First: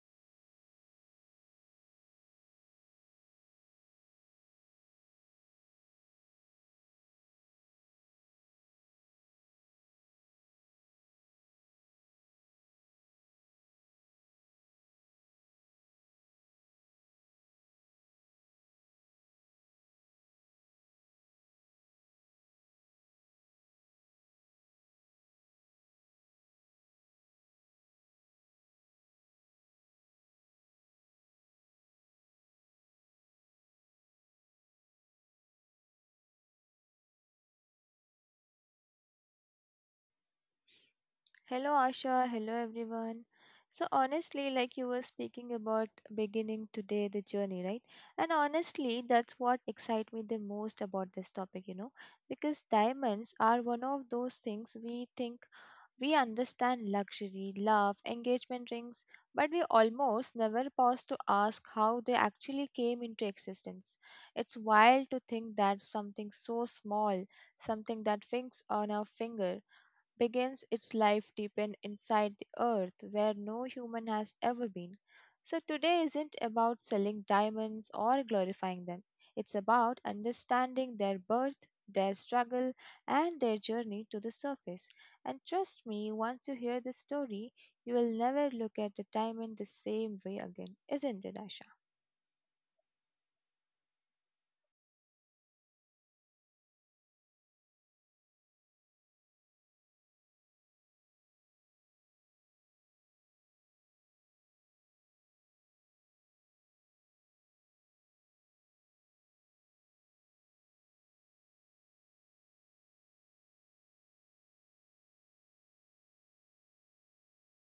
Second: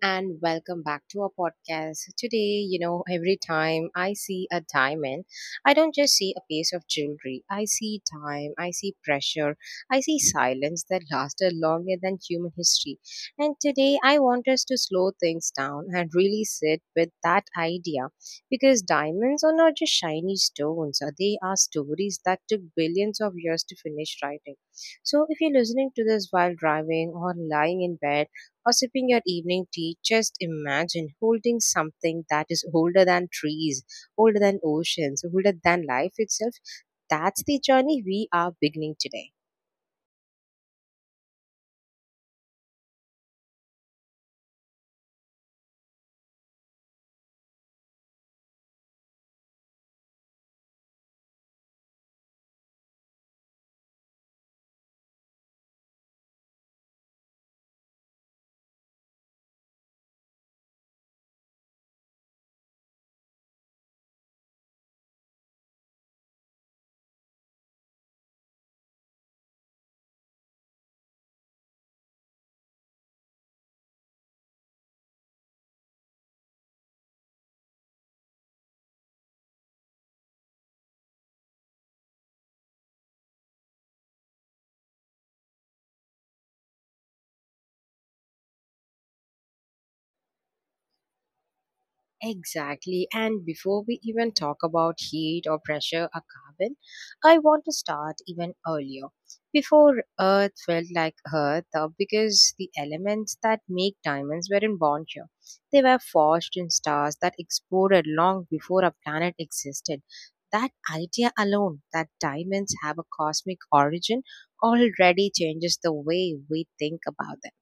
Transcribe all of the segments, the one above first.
and welcome back to our podcast. Today, you know, every time I see a diamond, I don't just see a piece of jewelry. I see time, I see pressure, I see silence that lasted longer than human history. And today, I want us to slow things down and really sit with that idea because diamonds are not just shiny stones, they are stories that took billions of years to finish writing. So, if you're listening to this while driving or lying in bed, or sipping your evening tea, just imagine holding something that is older than trees, older than oceans, older than life itself. That's the journey we are beginning today. Hello, Asha. Hello, everyone. So, honestly, like you were speaking about beginning today the journey, right? And honestly, that's what excites me the most about this topic, you know, because diamonds are one of those things we think we understand luxury, love, engagement rings, but we almost never pause to ask how they actually came into existence. It's wild to think that something so small, something that fits on our finger, begins its life deep in inside the earth where no human has ever been. So today isn't about selling diamonds or glorifying them. It's about understanding their birth, their struggle, and their journey to the surface. And trust me, once you hear this story, you will never look at the diamond the same way again, isn't it, Asha? Exactly. And before we even talk about heat or pressure or carbon, I want to start even earlier. Before Earth felt like Earth, because the elements that make diamonds weren't born here. They were forged in stars that exploded long before a planet existed. That idea alone, that diamonds have a cosmic origin, already changes the way we think about them.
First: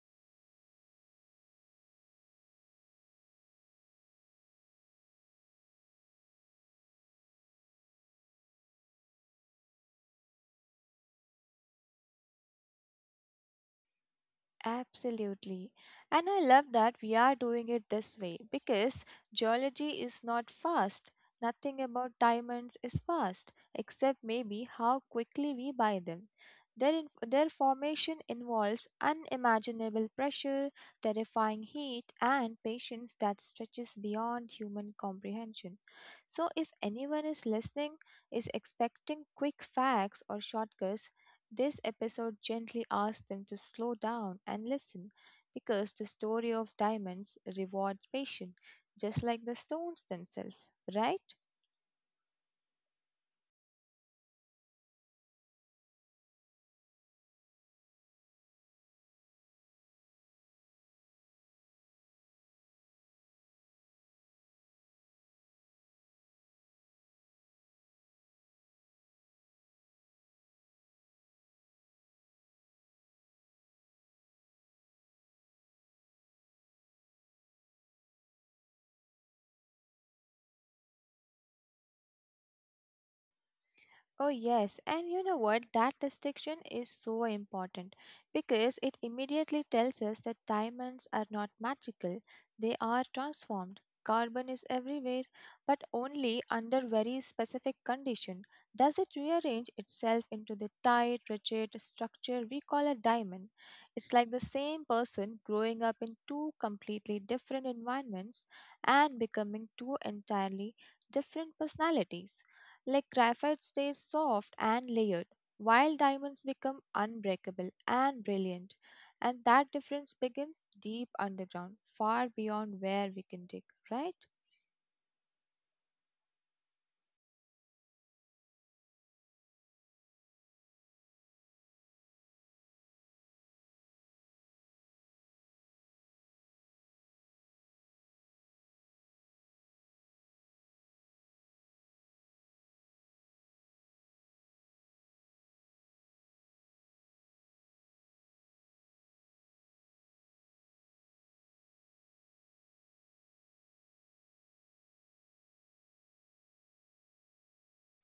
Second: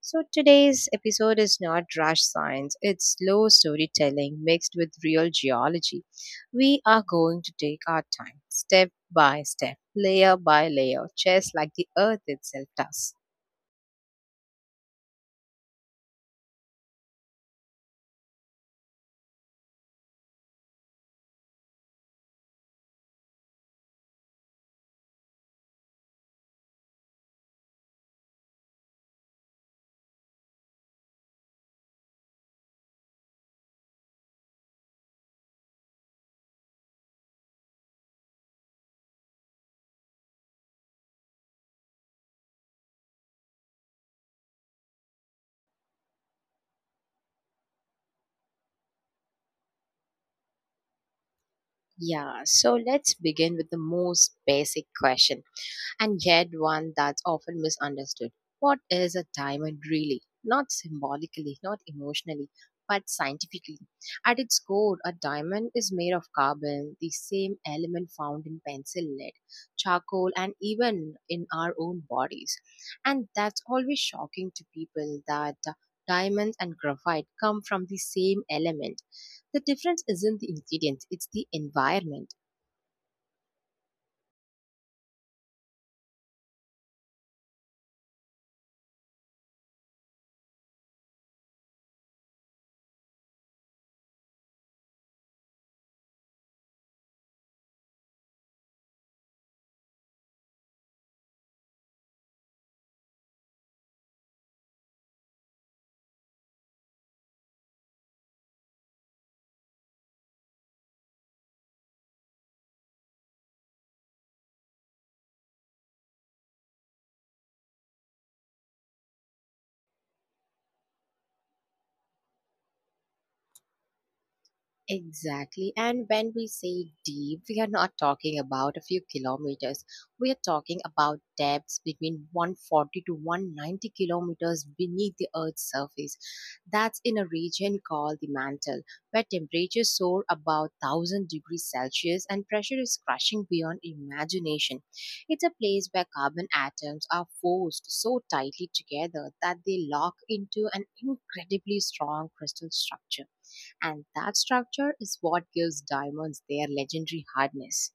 So today's episode is not rash science, it's slow storytelling mixed with real geology. We are going to take our time, step by step, layer by layer, just like the earth itself does. Absolutely. And I love that we are doing it this way because geology is not fast. Nothing about diamonds is fast, except maybe how quickly we buy them. Their formation involves unimaginable pressure, terrifying heat, and patience that stretches beyond human comprehension. So, if anyone is listening, is expecting quick facts or shortcuts, this episode gently asks them to slow down and listen because the story of diamonds rewards patience just like the stones themselves, right? Yeah, so let's begin with the most basic question. And yet, one that's often misunderstood. What is a diamond really? Not symbolically, not emotionally, but scientifically. At its core, a diamond is made of carbon, the same element found in pencil lead, charcoal, and even in our own bodies. And that's always shocking to people that diamonds and graphite come from the same element. The difference isn't the ingredients, it's the environment. Oh, yes. And you know what? That distinction is so important because it immediately tells us that diamonds are not magical, they are transformed. Carbon is everywhere, but only under very specific condition does it rearrange itself into the tight, rigid structure we call a diamond. It's like the same person growing up in two completely different environments and becoming two entirely different personalities. Like graphite stays soft and layered, while diamonds become unbreakable and brilliant. And that difference begins deep underground, far beyond where we can dig, right? Exactly. And when we say deep, we are not talking about a few kilometers. We are talking about depths between 140 to 190 kilometers beneath the Earth's surface. That's in a region called the mantle, where temperatures soar above 1000 degrees Celsius and pressure is crushing beyond imagination. It's a place where carbon atoms are forced so tightly together that they lock into an incredibly strong crystal structure, and that structure is what gives diamonds their legendary hardness.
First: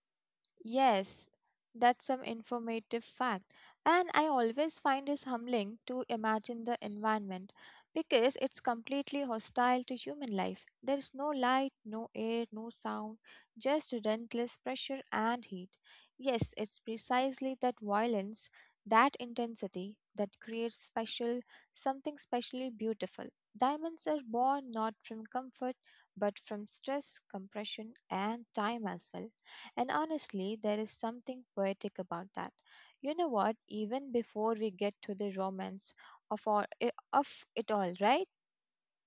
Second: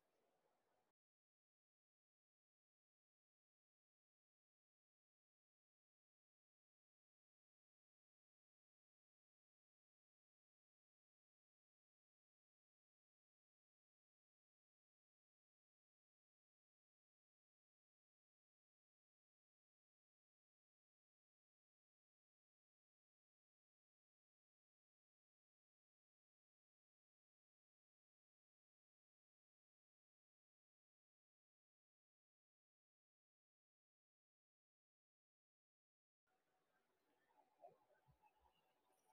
Yes, that's some informative fact. And I always find it humbling to imagine the environment because it's completely hostile to human life. There's no light, no air, no sound, just relentless pressure and heat. Yes, it's precisely that violence, that intensity that creates special something specially beautiful. Diamonds are born not from comfort but from stress, compression and time as well. And honestly, there is something poetic about that. You know what? Even before we get to the romance of it all, right?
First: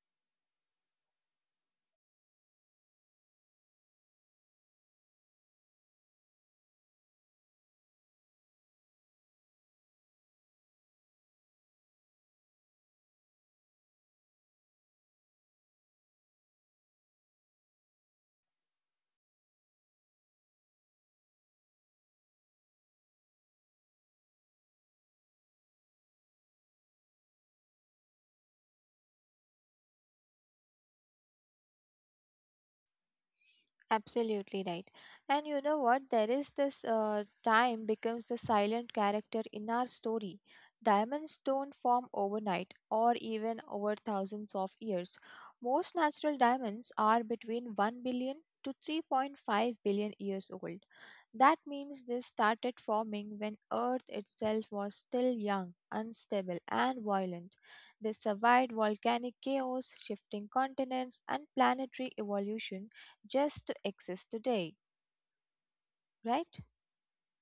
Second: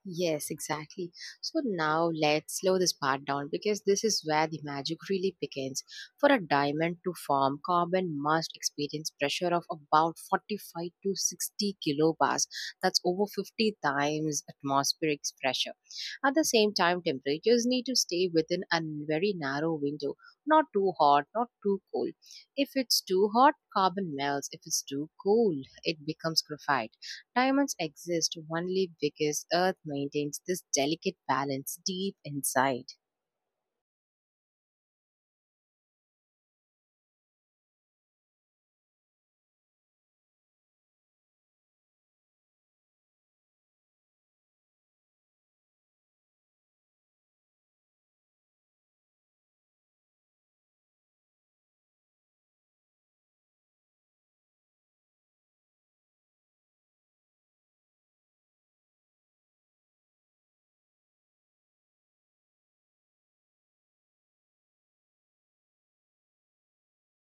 Yes, exactly. So now let's slow this part down because this is where the magic really begins. For a diamond to form, carbon must experience pressure of about 45 to 60 kilobars. That's over 50 times atmospheric pressure. At the same time, temperatures need to stay within a very narrow window, not too hot, not too cold. If it's too hot, carbon melts. If it's too cool, it becomes graphite. Diamonds exist only because Earth maintains this delicate balance deep inside. Absolutely right. And you know what? There is this time becomes the silent character in our story. Diamonds don't form overnight or even over thousands of years. Most natural diamonds are between 1 billion to 3.5 billion years old. That means they started forming when Earth itself was still young, unstable, and violent. They survived volcanic chaos, shifting continents, and planetary evolution just to exist today, right?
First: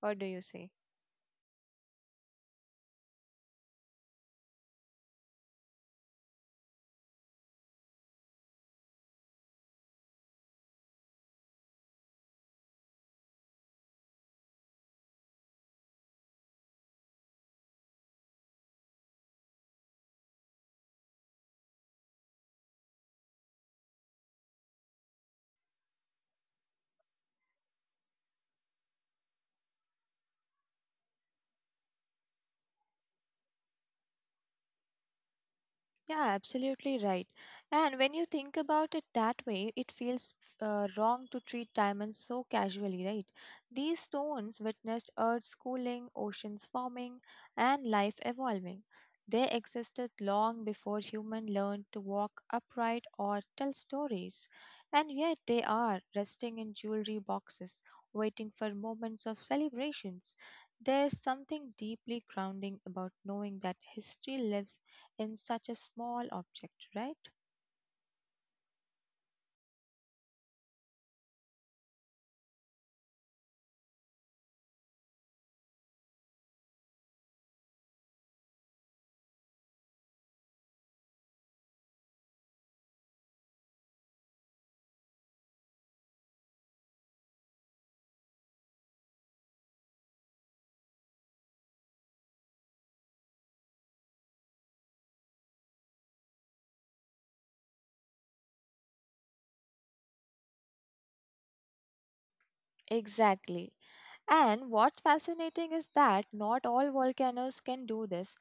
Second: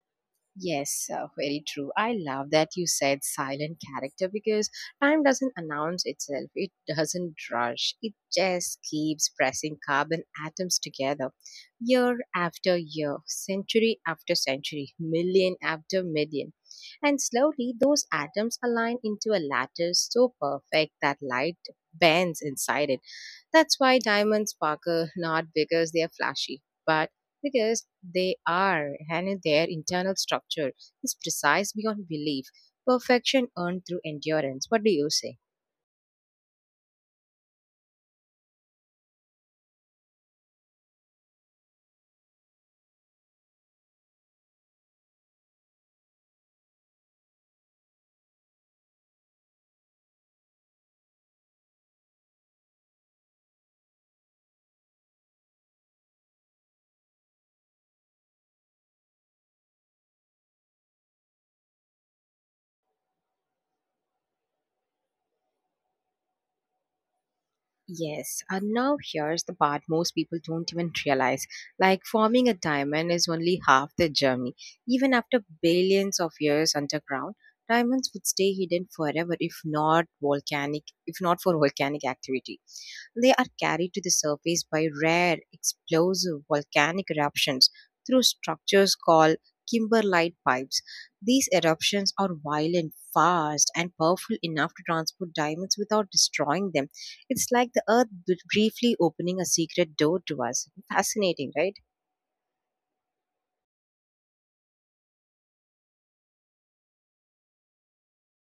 What do you say? Yes, very true. I love that you said silent character because time doesn't announce itself. It doesn't rush. It just keeps pressing carbon atoms together year after year, century after century, million after million. And slowly, those atoms align into a lattice so perfect that light bends inside it. That's why diamonds sparkle, not because they are flashy, but because they are, and their internal structure is precise beyond belief, perfection earned through endurance. What do you say? Yeah, absolutely right. And when you think about it that way, it feels wrong to treat diamonds so casually, right? These stones witnessed Earth's cooling, oceans forming, and life evolving. They existed long before human learned to walk upright or tell stories. And yet they are resting in jewelry boxes, waiting for moments of celebrations. There's something deeply grounding about knowing that history lives in such a small object, right? Yes, and now here's the part most people don't even realize. Like forming a diamond is only half the journey. Even after billions of years underground, diamonds would stay hidden forever if not for volcanic activity. They are carried to the surface by rare explosive volcanic eruptions through structures called kimberlite pipes. These eruptions are violent, fast, and powerful enough to transport diamonds without destroying them. It's like the earth briefly opening a secret door to us. Fascinating, right? Exactly. And what's fascinating is that not all volcanoes can do this.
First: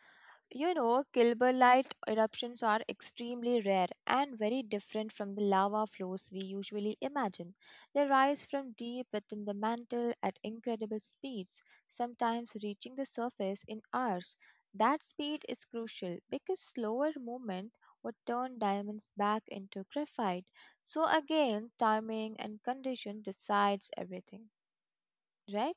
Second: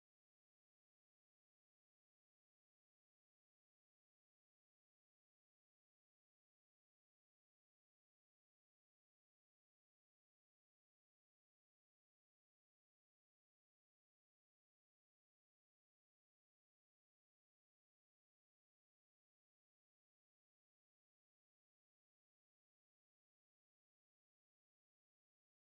You know, Kilburlite eruptions are extremely rare and very different from the lava flows we usually imagine. They rise from deep within the mantle at incredible speeds, sometimes reaching the surface in hours. That speed is crucial because slower movement would turn diamonds back into graphite. So again, timing and condition decides everything, right?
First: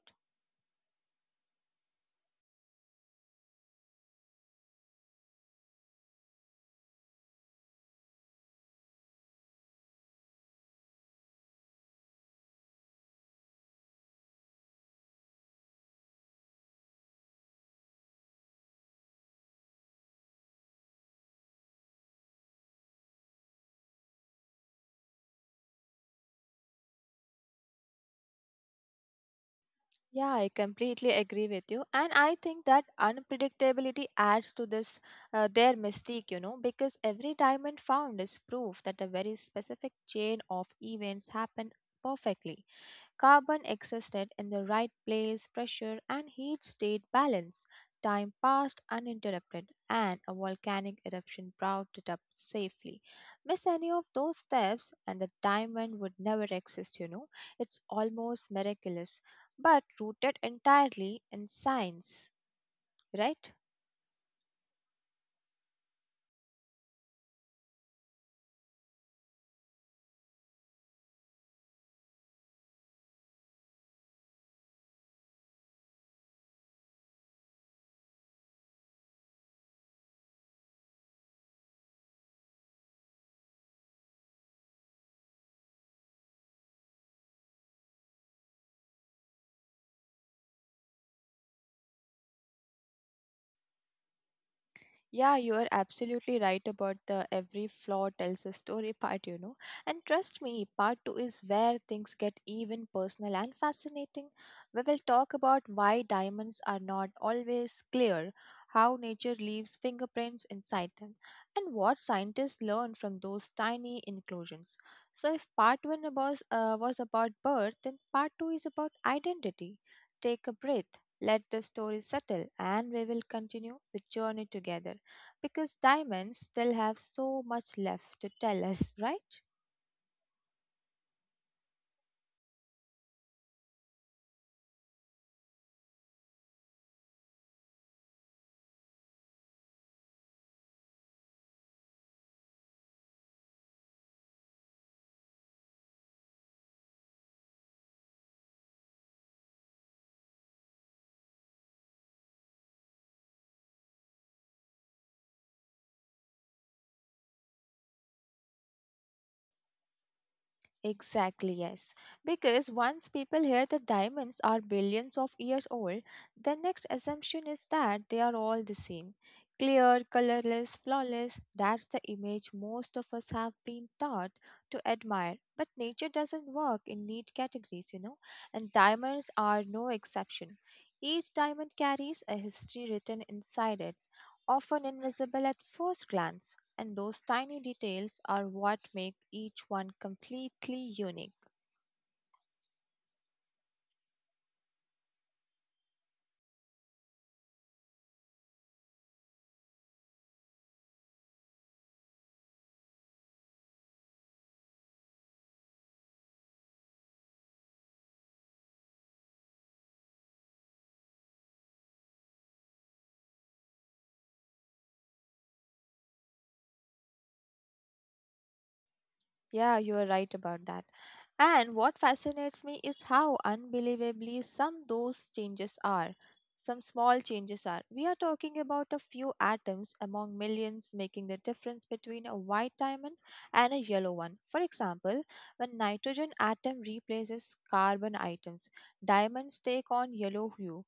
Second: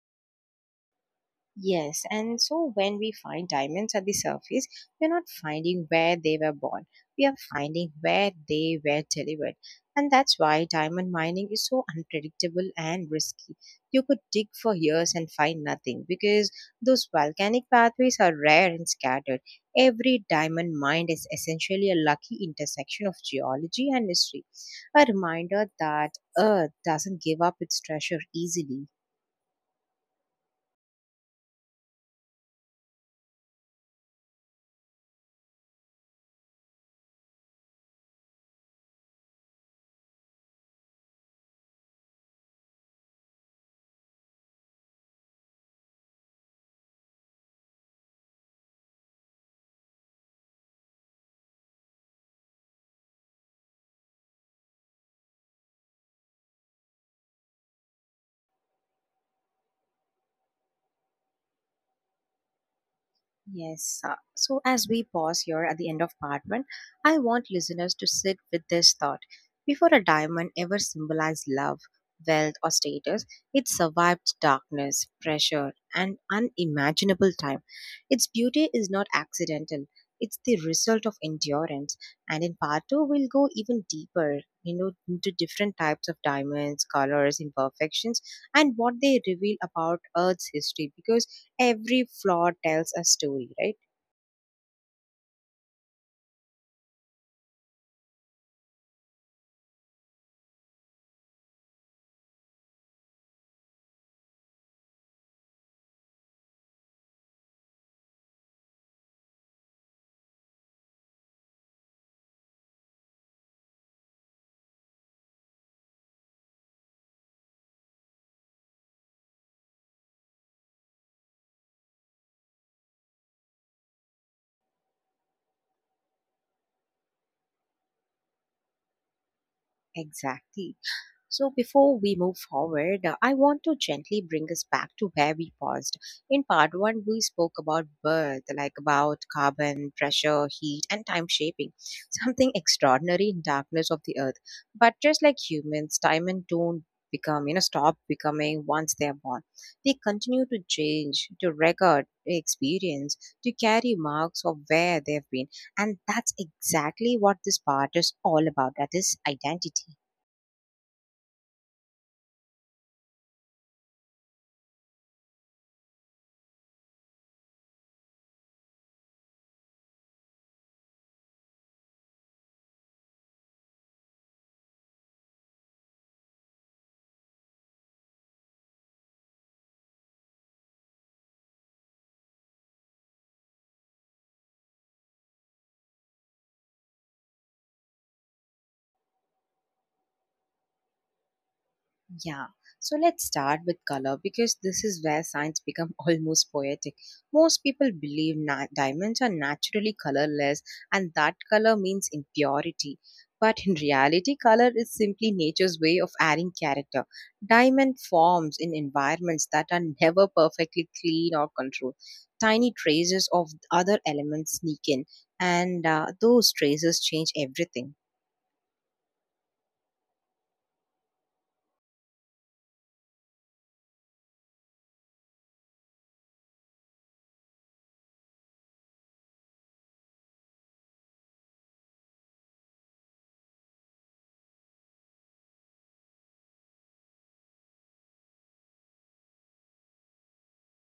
Yes, and so when we find diamonds at the surface, we're not finding where they were born. We are finding where they were delivered. And that's why diamond mining is so unpredictable and risky. You could dig for years and find nothing because those volcanic pathways are rare and scattered. Every diamond mine is essentially a lucky intersection of geology and history, a reminder that Earth doesn't give up its treasure easily. Yeah, I completely agree with you, and I think that unpredictability adds to this their mystique, you know, because every diamond found is proof that a very specific chain of events happened perfectly. Carbon existed in the right place, pressure and heat stayed balanced. Time passed uninterrupted, and a volcanic eruption brought it up safely. Miss any of those steps, and the diamond would never exist, you know. It's almost miraculous, but rooted entirely in science, right? Yes. So, as we pause here at the end of part one, I want listeners to sit with this thought. Before a diamond ever symbolized love, wealth, or status, it survived darkness, pressure, and unimaginable time. Its beauty is not accidental, it's the result of endurance. And in part two, we'll go even deeper, you know, into different types of diamonds, colors, imperfections, and what they reveal about Earth's history. Because every flaw tells a story, right? Yeah, you are absolutely right about the every flaw tells a story part, you know. And trust me, part two is where things get even personal and fascinating. We will talk about why diamonds are not always clear, how nature leaves fingerprints inside them, and what scientists learn from those tiny inclusions. So, if part one was about birth, then part two is about identity. Take a breath. Let the story settle, and we will continue the journey together because diamonds still have so much left to tell us, right? Exactly. So, before we move forward, I want to gently bring us back to where we paused. In part one, we spoke about birth, like about carbon, pressure, heat, and time shaping, something extraordinary in darkness of the earth. But just like humans, time and don't become, you know, stop becoming once they are born. They continue to change, to record experience, to carry marks of where they've been. And that's exactly what this part is all about, that is, identity. Exactly, yes. Because once people hear that diamonds are billions of years old, the next assumption is that they are all the same clear, colorless, flawless. That's the image most of us have been taught to admire. But nature doesn't work in neat categories, you know, and diamonds are no exception. Each diamond carries a history written inside it, often invisible at first glance and those tiny details are what make each one completely unique. Yeah. So let's start with color because this is where science become almost poetic. Most people believe diamonds are naturally colorless and that color means impurity. But in reality, color is simply nature's way of adding character. Diamond forms in environments that are never perfectly clean or controlled. Tiny traces of other elements sneak in, and those traces change everything. Yeah, you are right about that. And what fascinates me is how unbelievably some those changes are. Some small changes are. We are talking about a few atoms among millions making the difference between a white diamond and a yellow one. For example, when nitrogen atom replaces carbon atoms, diamonds take on yellow hue,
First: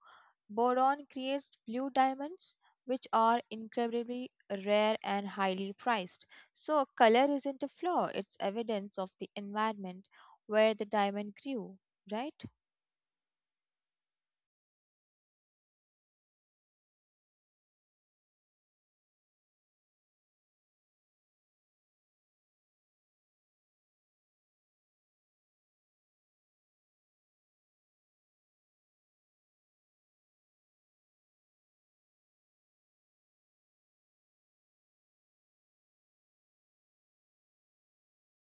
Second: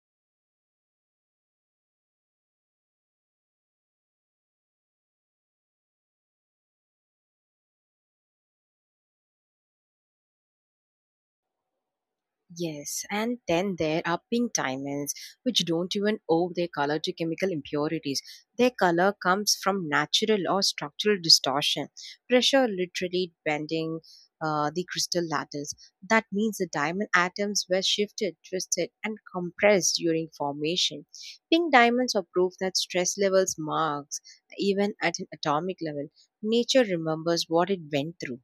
Boron creates blue diamonds, which are incredibly rare and highly priced. So, color isn't a flaw, it's evidence of the environment where the diamond grew, right? Yes, and then there are pink diamonds, which don't even owe their color to chemical impurities. Their color comes from natural or structural distortion, pressure literally bending the crystal lattice. That means the diamond atoms were shifted, twisted, and compressed during formation. Pink diamonds are proof that stress levels marks, even at an atomic level. Nature remembers what it went through.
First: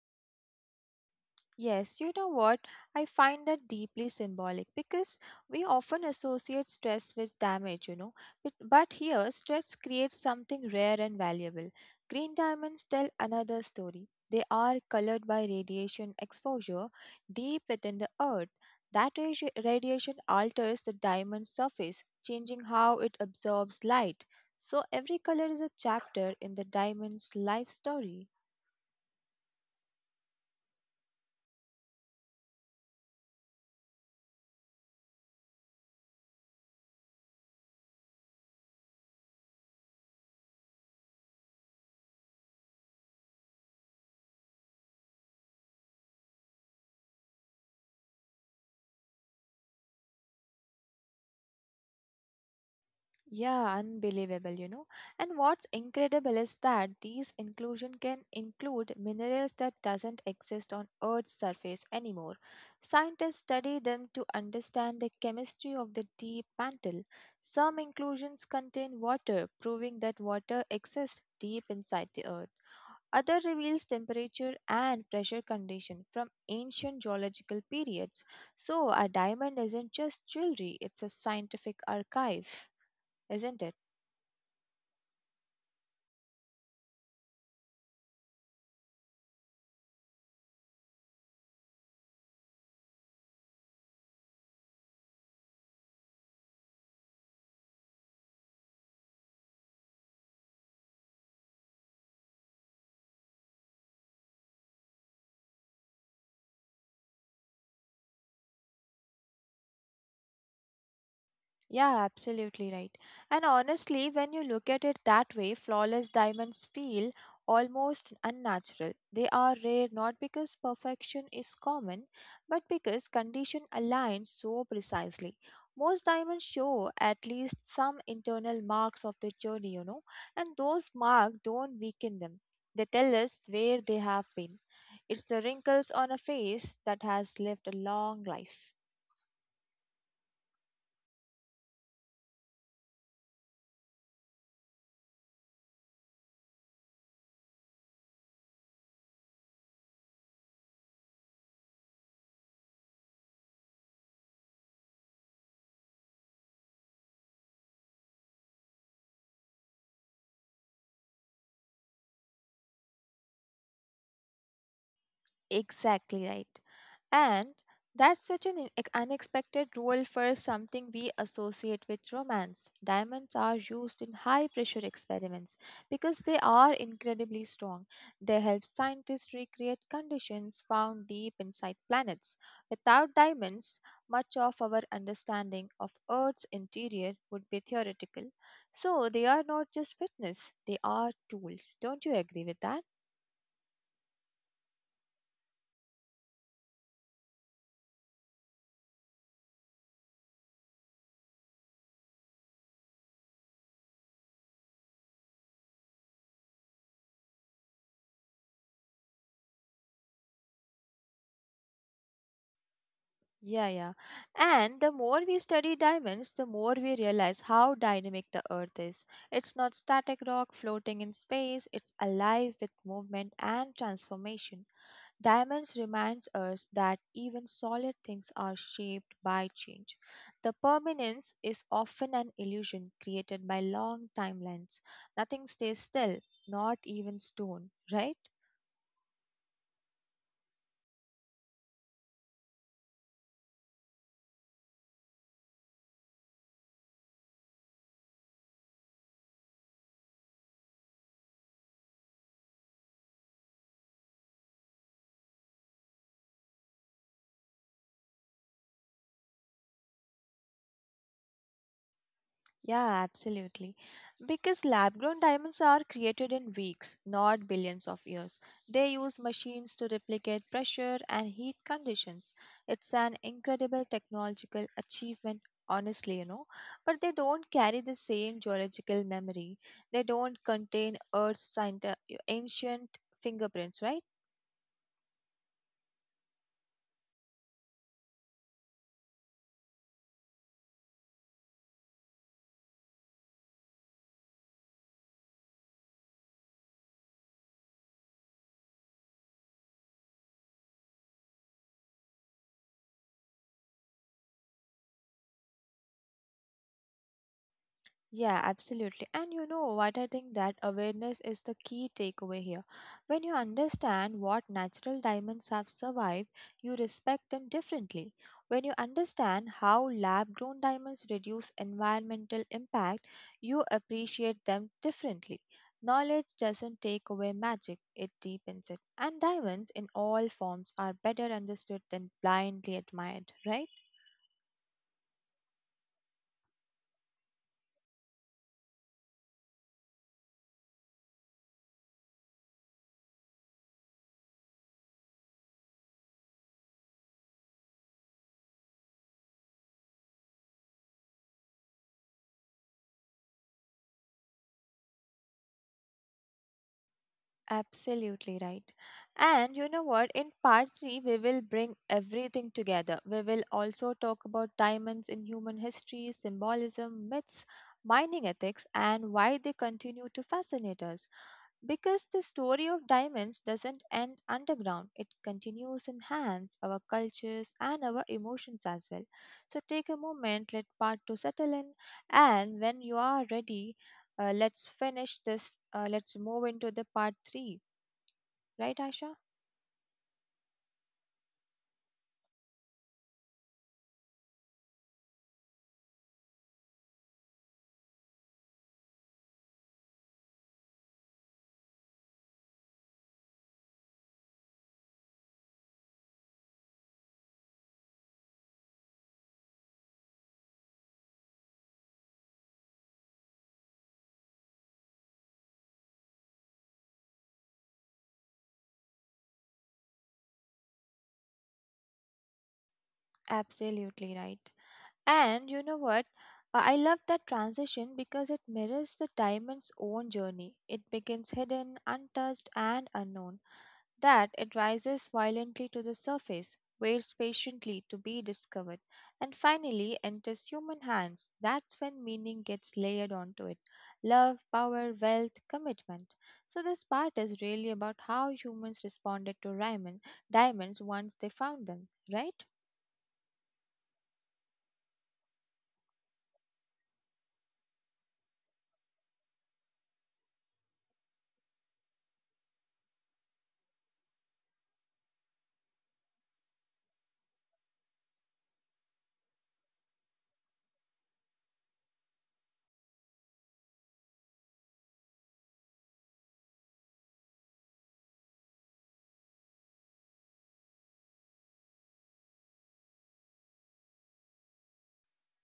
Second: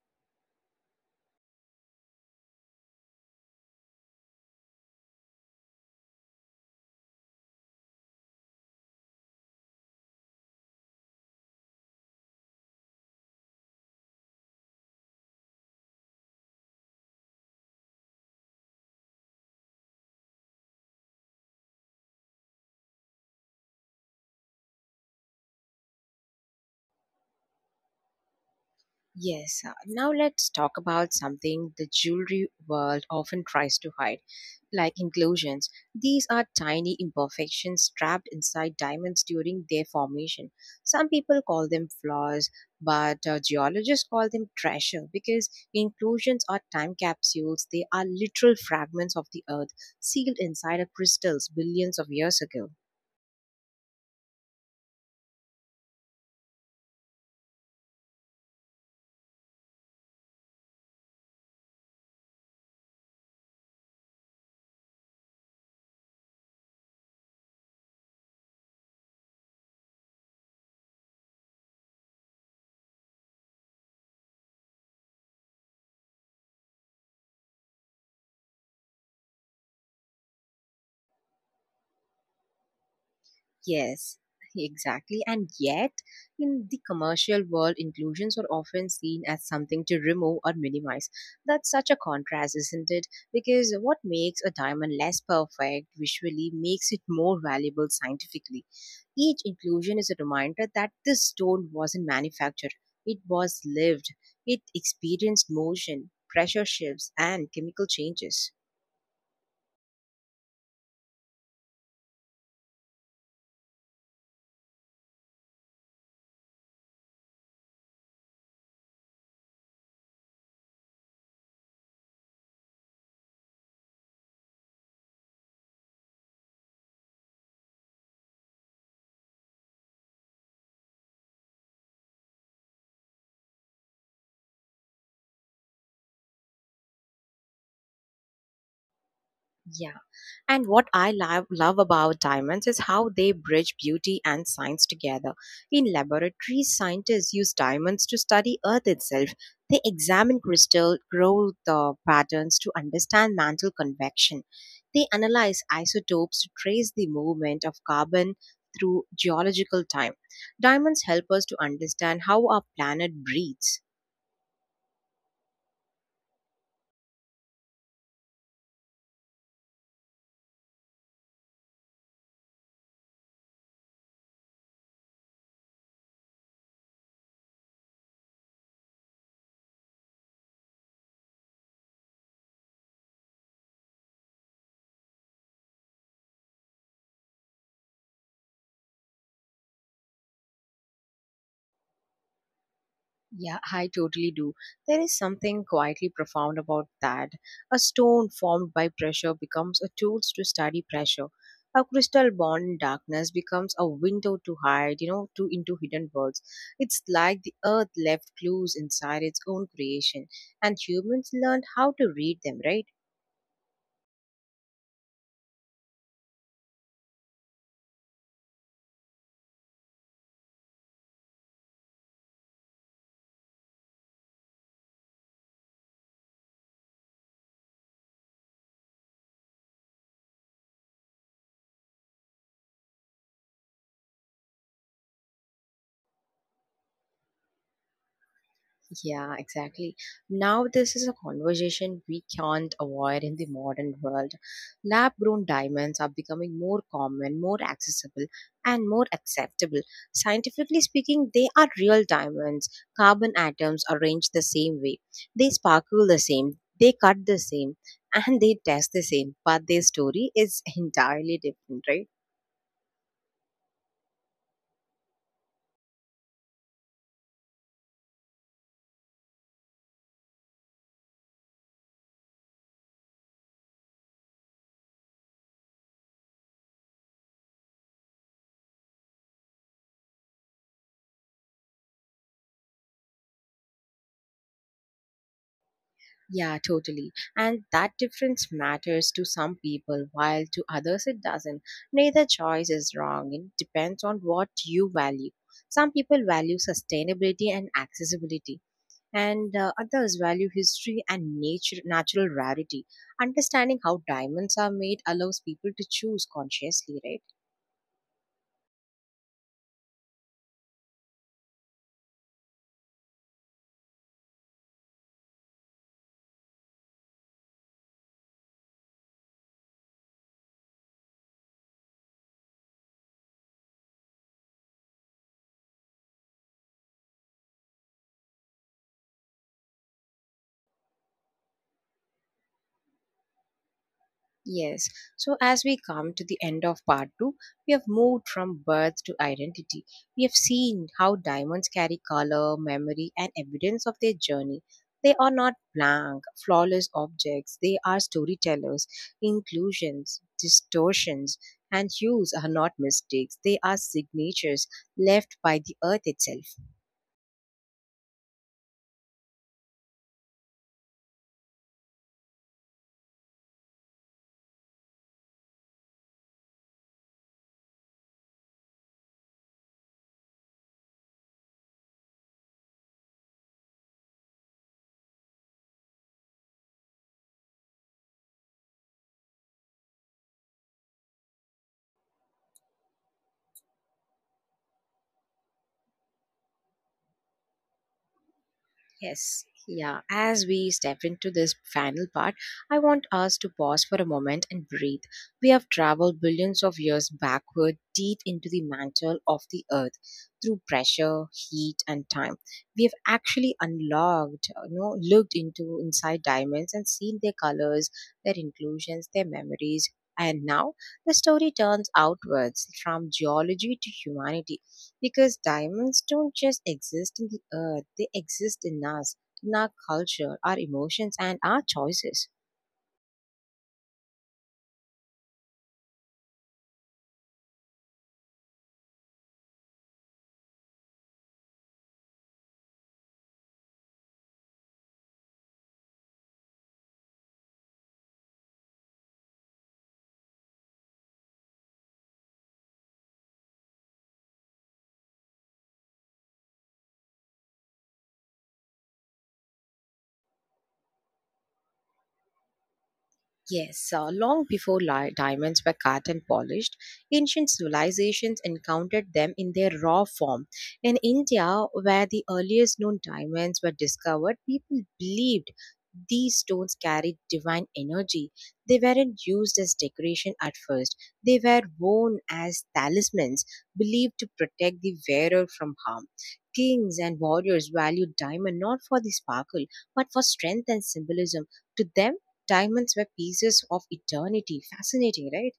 Yes, you know what? I find that deeply symbolic because we often associate stress with damage, you know. But here, stress creates something rare and valuable. Green diamonds tell another story. They are colored by radiation exposure deep within the earth. That radiation alters the diamond surface, changing how it absorbs light. So, every color is a chapter in the diamond's life story. Yes, now let's talk about something the jewelry world often tries to hide, like inclusions. These are tiny imperfections trapped inside diamonds during their formation. Some people call them flaws, but geologists call them treasure because inclusions are time capsules. They are literal fragments of the earth sealed inside of crystals billions of years ago. Yeah, unbelievable, you know. And what's incredible is that these inclusion can include minerals that doesn't exist on Earth's surface anymore. Scientists study them to understand the chemistry of the deep mantle. Some inclusions contain water, proving that water exists deep inside the Earth. Other reveals temperature and pressure condition from ancient geological periods. So a diamond isn't just jewelry, it's a scientific archive, isn't it? Yes, exactly. And yet, in the commercial world, inclusions are often seen as something to remove or minimize. That's such a contrast, isn't it? Because what makes a diamond less perfect visually makes it more valuable scientifically. Each inclusion is a reminder that this stone wasn't manufactured, it was lived, it experienced motion, pressure shifts, and chemical changes. Yeah, absolutely right. And honestly, when you look at it that way, flawless diamonds feel almost unnatural. They are rare not because perfection is common, but because condition aligns so precisely. Most diamonds show at least some internal marks of the journey, you know, and those marks don't weaken them. They tell us where they have been. It's the wrinkles on a face that has lived a long life. Yeah. And what I love, love about diamonds is how they bridge beauty and science together. In laboratories, scientists use diamonds to study Earth itself. They examine crystal growth patterns to understand mantle convection. They analyze isotopes to trace the movement of carbon through geological time. Diamonds help us to understand how our planet breathes. Exactly right. And that's such an unexpected role for something we associate with romance. Diamonds are used in high pressure experiments because they are incredibly strong. They help scientists recreate conditions found deep inside planets. Without diamonds, much of our understanding of Earth's interior would be theoretical. So they are not just fitness, they are tools. Don't you agree with that? Yeah, I totally do. There is something quietly profound about that. A stone formed by pressure becomes a tool to study pressure. A crystal born in darkness becomes a window to into hidden worlds. It's like the earth left clues inside its own creation, and humans learned how to read them, right? Yeah. And the more we study diamonds, the more we realize how dynamic the Earth is. It's not static rock floating in space, it's alive with movement and transformation. Diamonds reminds us that even solid things are shaped by change. The permanence is often an illusion created by long timelines. Nothing stays still, not even stone, right? Yeah, exactly. Now, this is a conversation we can't avoid in the modern world. Lab grown diamonds are becoming more common, more accessible, and more acceptable. Scientifically speaking, they are real diamonds. Carbon atoms arranged the same way, they sparkle the same, they cut the same, and they test the same, but their story is entirely different, right? Yeah, absolutely. Because lab grown diamonds are created in weeks, not billions of years. They use machines to replicate pressure and heat conditions. It's an incredible technological achievement, honestly, you know. But they don't carry the same geological memory, they don't contain ancient fingerprints, right? Yeah, totally. And that difference matters to some people, while to others it doesn't. Neither choice is wrong. It depends on what you value. Some people value sustainability and accessibility, and others value history and nature, natural rarity. Understanding how diamonds are made allows people to choose consciously, right? Yeah, absolutely. And you know what? I think that awareness is the key takeaway here. When you understand what natural diamonds have survived, you respect them differently. When you understand how lab grown diamonds reduce environmental impact, you appreciate them differently. Knowledge doesn't take away magic, it deepens it. And diamonds in all forms are better understood than blindly admired, right? Yes. So as we come to the end of part two, we have moved from birth to identity. We have seen how diamonds carry color, memory, and evidence of their journey. They are not blank, flawless objects. They are storytellers. Inclusions, distortions, and hues are not mistakes. They are signatures left by the earth itself. Absolutely right. And you know what? In part three, we will bring everything together. We will also talk about diamonds in human history, symbolism, myths, mining ethics, and why they continue to fascinate us. Because the story of diamonds doesn't end underground, it continues in hands, our cultures, and our emotions as well. So take a moment, let part two settle in, and when you are ready, let's finish this. Let's move into the part three. Right, Asha? Yes. Yeah. As we step into this final part, I want us to pause for a moment and breathe. We have traveled billions of years backward, deep into the mantle of the earth, through pressure, heat, and time. We have actually looked into inside diamonds and seen their colors, their inclusions, their memories. And now the story turns outwards from geology to humanity because diamonds don't just exist in the earth, they exist in us, in our culture, our emotions, and our choices. Absolutely right. And you know what? I love that transition because it mirrors the diamond's own journey. It begins hidden, untouched, and unknown. That it rises violently to the surface, waits patiently to be discovered, and finally enters human hands. That's when meaning gets layered onto it love, power, wealth, commitment. So, this part is really about how humans responded to diamonds once they found them, right? Yes, long before diamonds were cut and polished, ancient civilizations encountered them in their raw form. In India, where the earliest known diamonds were discovered, people believed these stones carried divine energy. They weren't used as decoration at first, they were worn as talismans, believed to protect the wearer from harm. Kings and warriors valued diamond not for the sparkle, but for strength and symbolism. To them, diamonds were pieces of eternity. Fascinating, right?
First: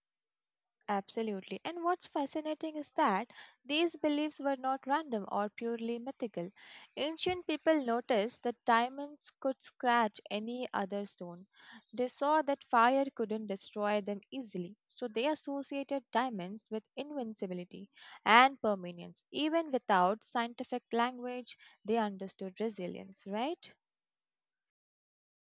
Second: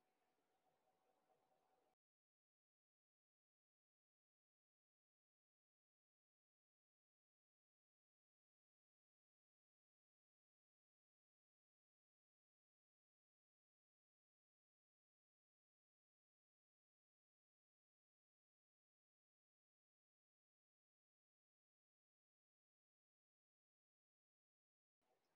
Absolutely. And what's fascinating is that these beliefs were not random or purely mythical. Ancient people noticed that diamonds could scratch any other stone. They saw that fire couldn't destroy them easily. So they associated diamonds with invincibility and permanence. Even without scientific language, they understood resilience, right?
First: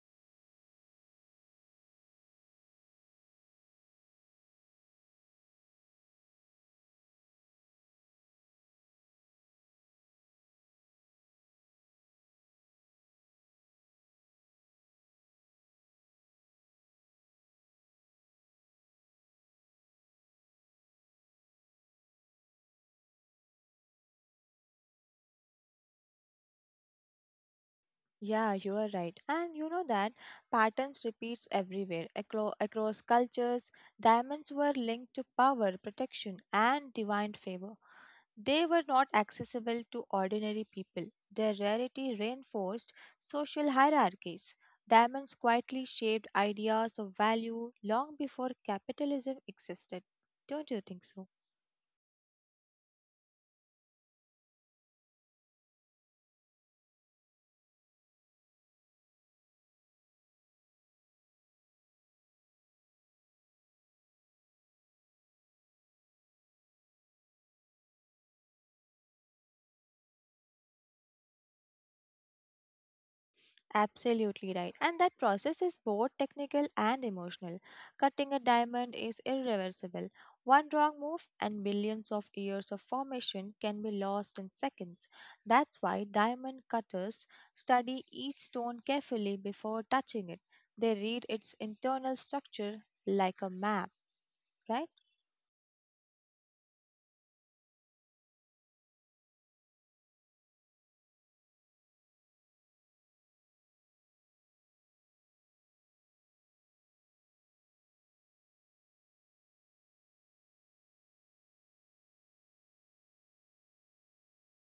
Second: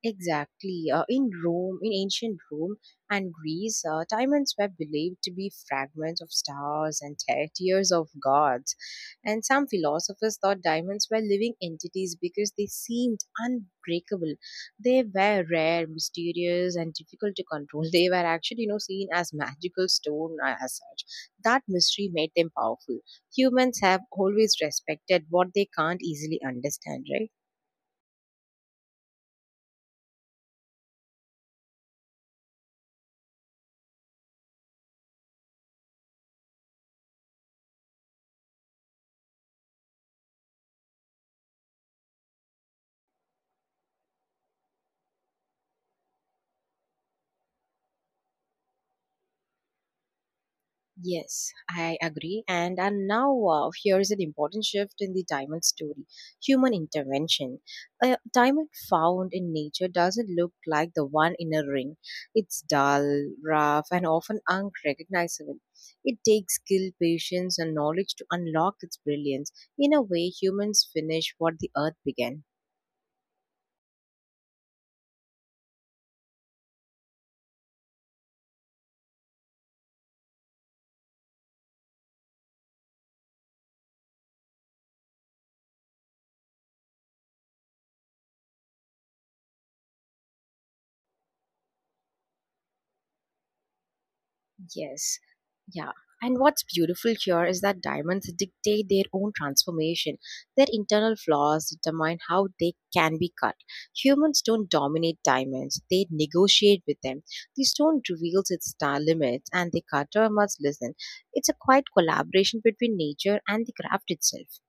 Exactly. In ancient Rome and Greece, diamonds were believed to be fragments of stars and tears of gods. And some philosophers thought diamonds were living entities because they seemed unbreakable. They were rare, mysterious, and difficult to control. They were actually, seen as magical stone as such. That mystery made them powerful. Humans have always respected what they can't easily understand, right? Yeah, you are right. And you know that patterns repeats everywhere across cultures. Diamonds were linked to power, protection, and divine favor. They were not accessible to ordinary people. Their rarity reinforced social hierarchies. Diamonds quietly shaped ideas of value long before capitalism existed. Don't you think so? Yes, I agree. And now, here is an important shift in the diamond story: human intervention. A diamond found in nature doesn't look like the one in a ring. It's dull, rough, and often unrecognizable. It takes skill, patience, and knowledge to unlock its brilliance. In a way, humans finish what the earth began. Absolutely right. And that process is both technical and emotional. Cutting a diamond is irreversible. One wrong move and millions of years of formation can be lost in seconds. That's why diamond cutters study each stone carefully before touching it. They read its internal structure like a map, right? Yes, yeah. And what's beautiful here is that diamonds dictate their own transformation. Their internal flaws determine how they can be cut. Humans don't dominate diamonds, they negotiate with them. The stone reveals its star limits, and the cutter must listen. It's a quiet collaboration between nature and the craft itself.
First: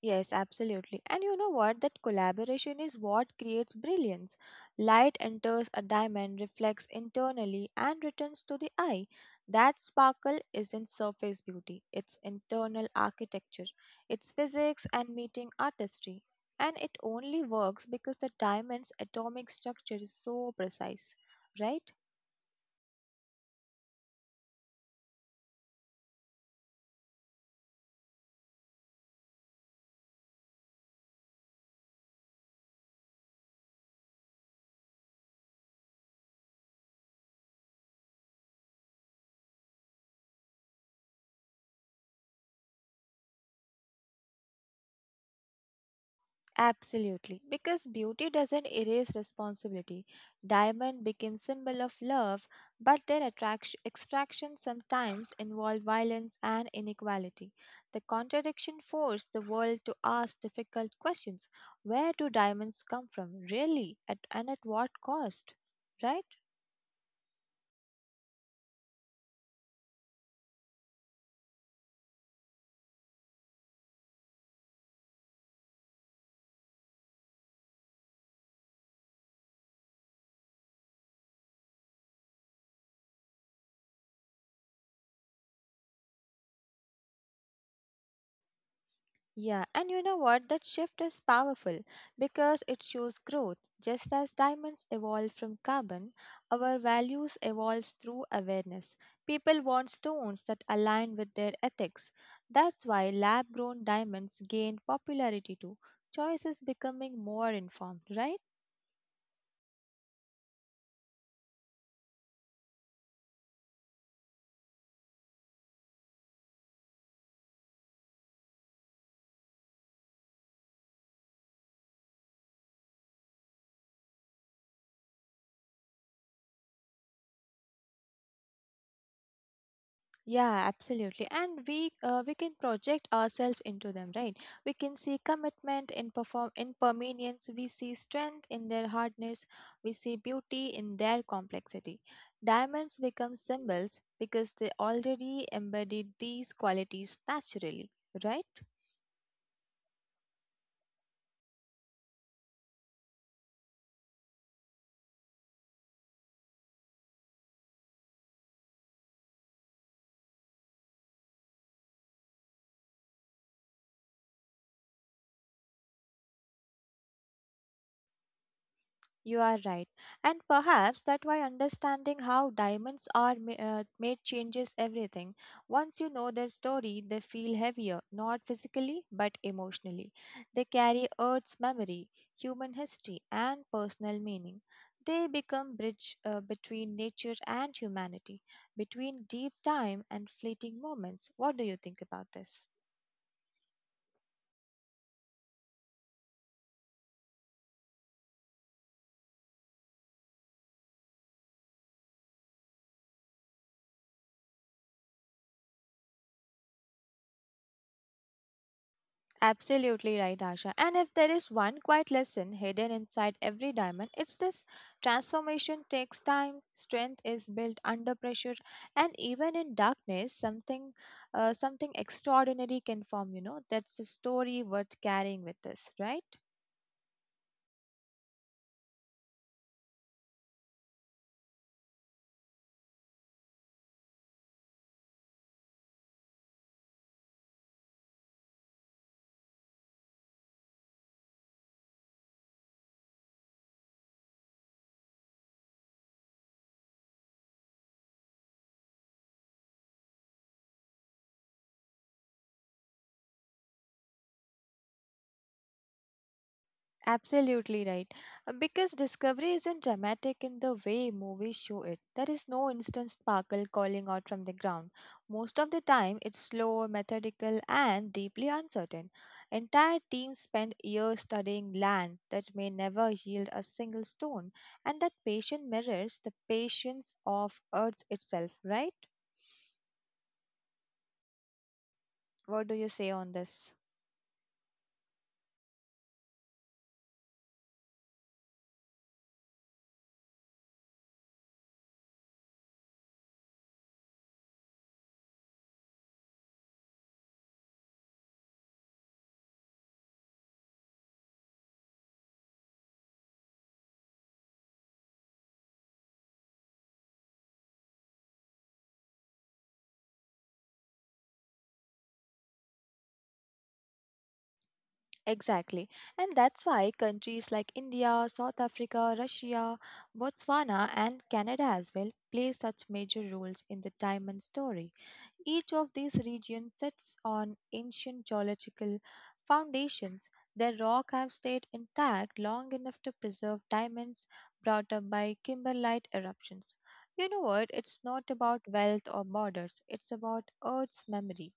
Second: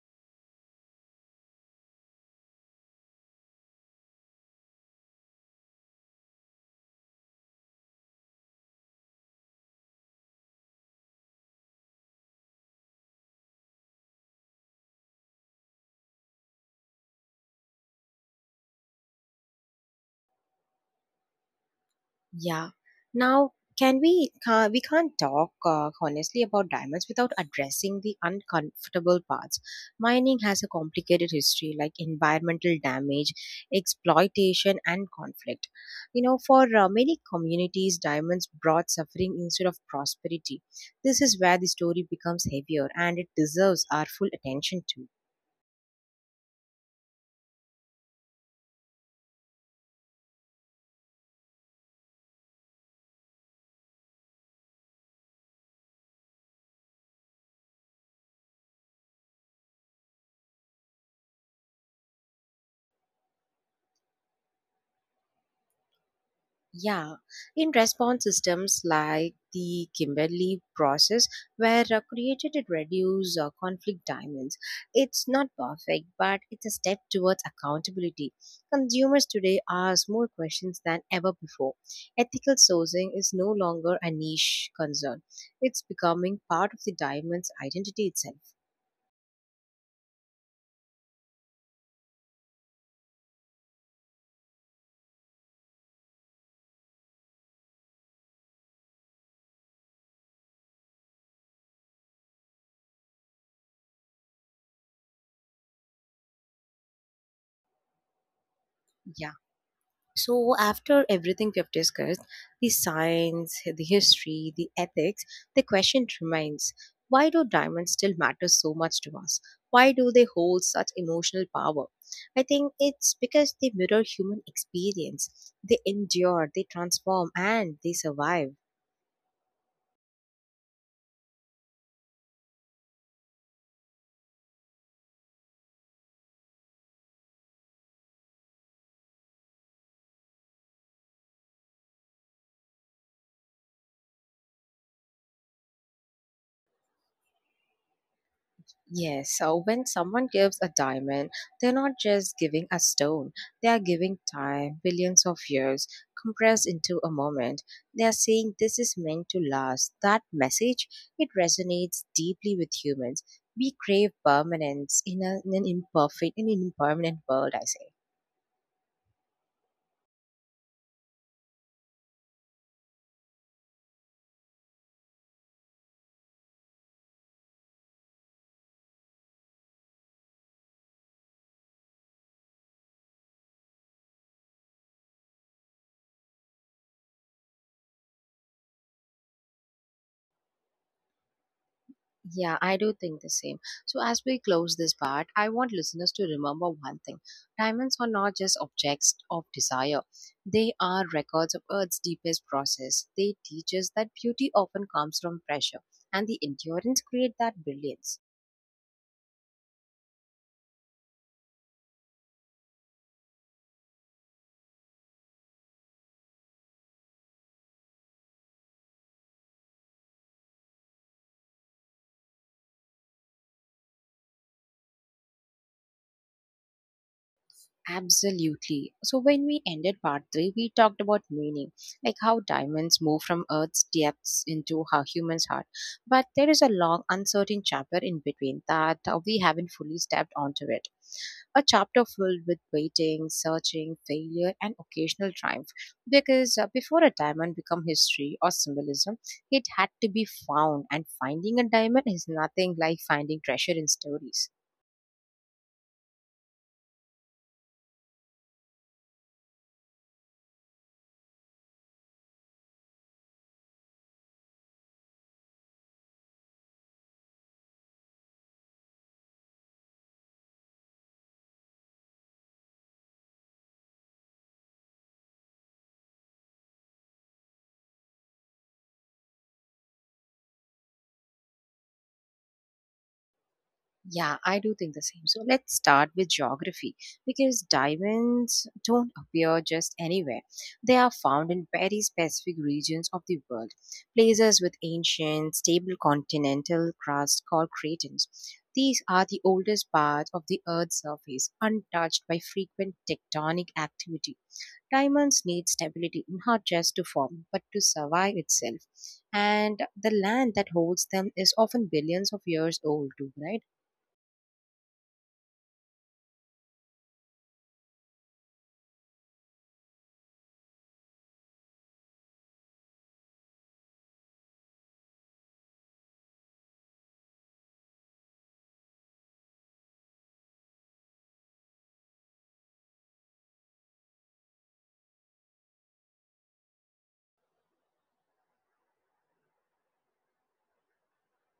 Yes, absolutely. And you know what? That collaboration is what creates brilliance. Light enters a diamond, reflects internally, and returns to the eye. That sparkle isn't surface beauty, it's internal architecture. It's physics and meeting artistry. And it only works because the diamond's atomic structure is so precise, right? Yeah. Now, can we can't talk honestly about diamonds without addressing the uncomfortable parts. Mining has a complicated history like environmental damage, exploitation and conflict. You know, for many communities diamonds brought suffering instead of prosperity. This is where the story becomes heavier and it deserves our full attention too. Absolutely, because beauty doesn't erase responsibility. Diamond became symbol of love, but their attraction, extraction sometimes involved violence and inequality. The contradiction forced the world to ask difficult questions: Where do diamonds come from, really, at what cost? Right? Yeah, in response systems like the Kimberley process were created to reduce conflict diamonds. It's not perfect, but it's a step towards accountability. Consumers today ask more questions than ever before. Ethical sourcing is no longer a niche concern. It's becoming part of the diamond's identity itself. Yeah, and you know what? That shift is powerful because it shows growth. Just as diamonds evolve from carbon, our values evolve through awareness. People want stones that align with their ethics. That's why lab grown diamonds gained popularity too. Choice is becoming more informed, right? Yeah. So, after everything we've discussed, the science, the history, the ethics, the question remains, why do diamonds still matter so much to us? Why do they hold such emotional power? I think it's because they mirror human experience. They endure, they transform, and they survive. Yeah, absolutely. And we can project ourselves into them, right? We can see commitment in permanence. We see strength in their hardness. We see beauty in their complexity. Diamonds become symbols because they already embodied these qualities naturally, right? Yes, so when someone gives a diamond, they're not just giving a stone, they are giving time, billions of years, compressed into a moment. They are saying this is meant to last. That message, it resonates deeply with humans. We crave permanence in, a, in an imperfect, in an impermanent world, I say. You are right. And perhaps that why understanding how diamonds are made changes everything. Once you know their story, they feel heavier, not physically, but emotionally. They carry Earth's memory, human history, and personal meaning. They become bridge between nature and humanity, between deep time and fleeting moments. What do you think about Yeah, this? I do think the same. So, as we close this part, I want listeners to remember one thing, diamonds are not just objects of desire, they are records of Earth's deepest process. They teach us that beauty often comes from pressure, and the endurance creates that brilliance. Absolutely right, Asha. And if there is one quiet lesson hidden inside every diamond, it's this transformation takes time, strength is built under pressure, and even in darkness, something extraordinary can form. That's a story worth carrying with us, right? Absolutely. So when we ended part three, we talked about meaning, like how diamonds move from Earth's depths into our human's heart. But there is a long, uncertain chapter in between that we haven't fully stepped onto it. A chapter filled with waiting, searching, failure, and occasional triumph. Because, before a diamond become history or symbolism, it had to be found, and finding a diamond is nothing like finding treasure in stories. Absolutely right. Because discovery isn't dramatic in the way movies show it. There is no instant sparkle calling out from the ground. Most of the time, it's slow, methodical, and deeply uncertain. Entire teams spend years studying land that may never yield a single stone, and that patience mirrors the patience of Earth itself, right? What do you say on this? Yeah, I do think the same. So let's start with geography because diamonds don't appear just anywhere. They are found in very specific regions of the world, places with ancient, stable continental crust called cratons. These are the oldest parts of the Earth's surface, untouched by frequent tectonic activity. Diamonds need stability not just to form but to survive itself. And the land that holds them is often billions of years old, too, right? Exactly. And that's why countries like India, South Africa, Russia, Botswana, and Canada as well play such major roles in the diamond story. Each of these regions sits on ancient geological foundations. Their rock have stayed intact long enough to preserve diamonds brought up by kimberlite eruptions. You know what? It's not about wealth or borders, it's about Earth's memory.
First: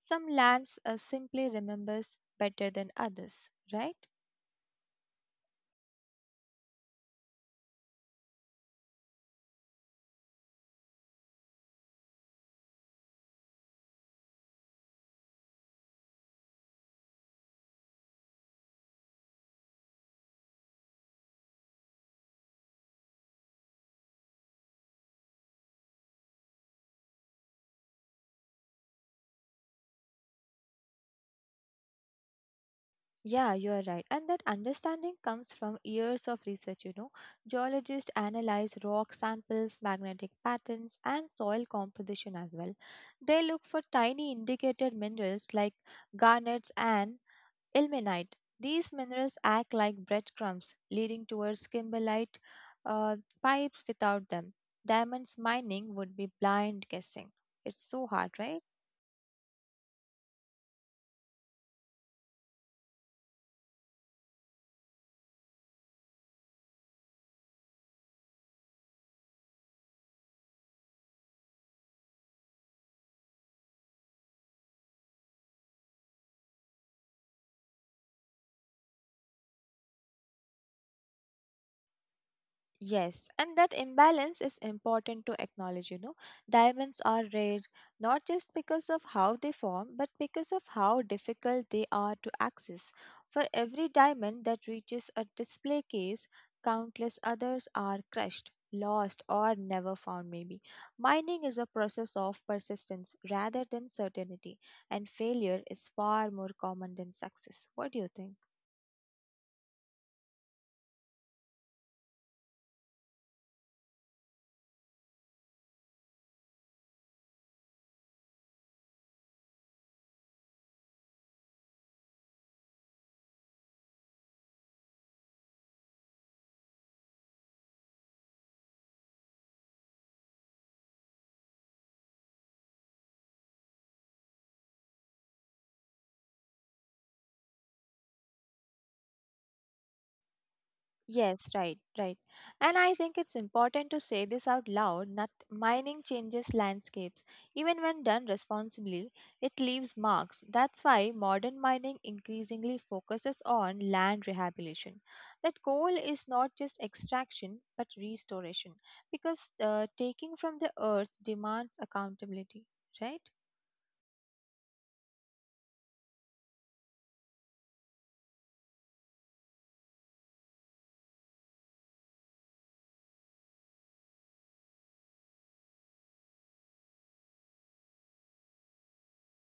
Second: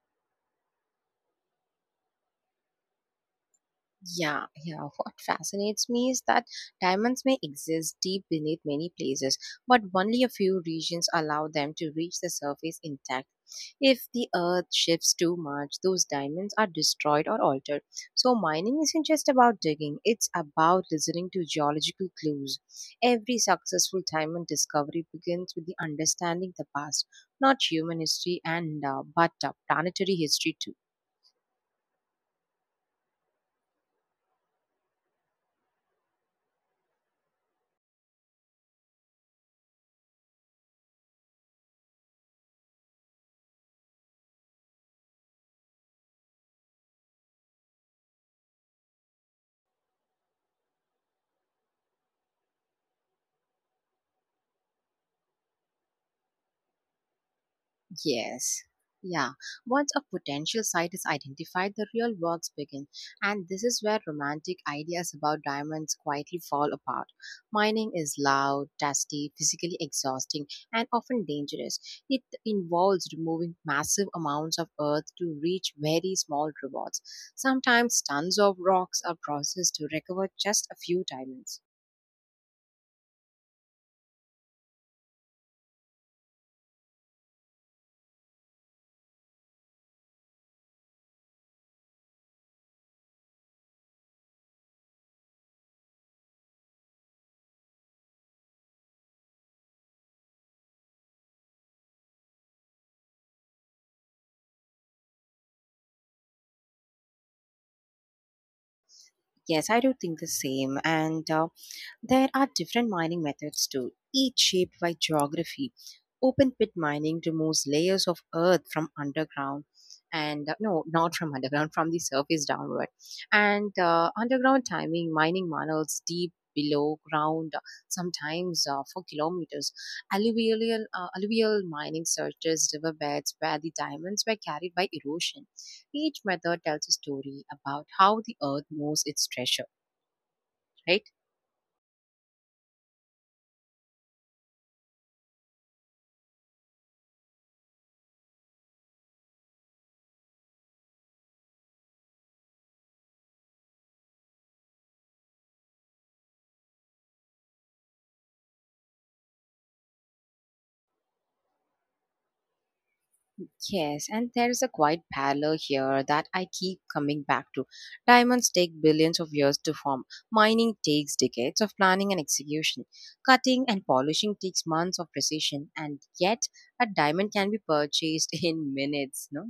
Some lands simply remembers better than others, right? Yeah, yeah. What fascinates me is that diamonds may exist deep beneath many places, but only a few regions allow them to reach the surface intact. If the earth shifts too much, those diamonds are destroyed or altered. So, mining isn't just about digging, it's about listening to geological clues. Every successful diamond discovery begins with the understanding the past, not human history and, but planetary history too. Yeah, you are right. And that understanding comes from years of research. Geologists analyze rock samples, magnetic patterns, and soil composition as well. They look for tiny indicator minerals like garnets and ilmenite. These minerals act like breadcrumbs, leading towards kimberlite uh, pipes without them. Diamonds mining would be blind guessing. It's so hard, right? Yes. Yeah. Once a potential site is identified, the real works begin. And this is where romantic ideas about diamonds quietly fall apart. Mining is loud, dusty, physically exhausting, and often dangerous. It involves removing massive amounts of earth to reach very small rewards. Sometimes tons of rocks are processed to recover just a few diamonds. Yes, and that imbalance is important to acknowledge. Diamonds are rare not just because of how they form, but because of how difficult they are to access. For every diamond that reaches a display case, countless others are crushed, lost, or never found, maybe. Mining is a process of persistence rather than certainty, and failure is far more common than success. What do you think? Yes, I do think the same. And there are different mining methods too, each shaped by geography. Open pit mining removes layers of earth from underground and, no, not from underground, from the surface downward. And underground timing mining tunnels deep below ground, sometimes for kilometers. Alluvial mining searches riverbeds where the diamonds were carried by erosion. Each method tells a story about how the earth knows its treasure, right? Yes, right, right. And I think it's important to say this out loud. Not mining changes landscapes. Even when done responsibly, it leaves marks. That's why modern mining increasingly focuses on land rehabilitation. That goal is not just extraction but restoration because taking from the earth demands accountability, right? Yes, and there is a quiet parallel here that I keep coming back to. Diamonds take billions of years to form. Mining takes decades of planning and execution. Cutting and polishing takes months of precision, and yet a diamond can be purchased in minutes, no?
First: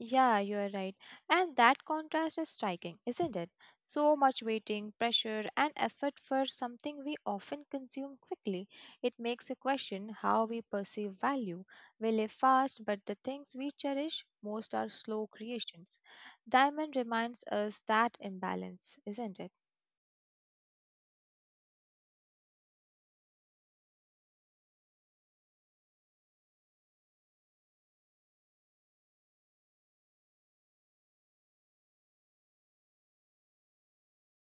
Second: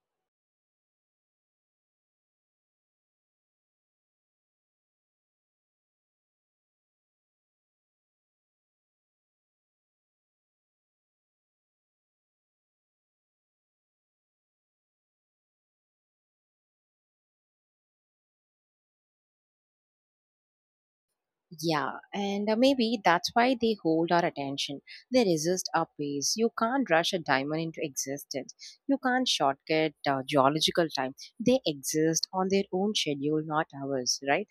Yeah, you are right. And that contrast is striking, isn't it? So much waiting, pressure, and effort for something we often consume quickly. It makes a question how we perceive value. We live fast, but the things we cherish most are slow creations. Diamond reminds us that imbalance, isn't it? Yeah, and maybe that's why they hold our attention. They resist our pace. You can't rush a diamond into existence. You can't shortcut geological time. They exist on their own schedule, not ours, right?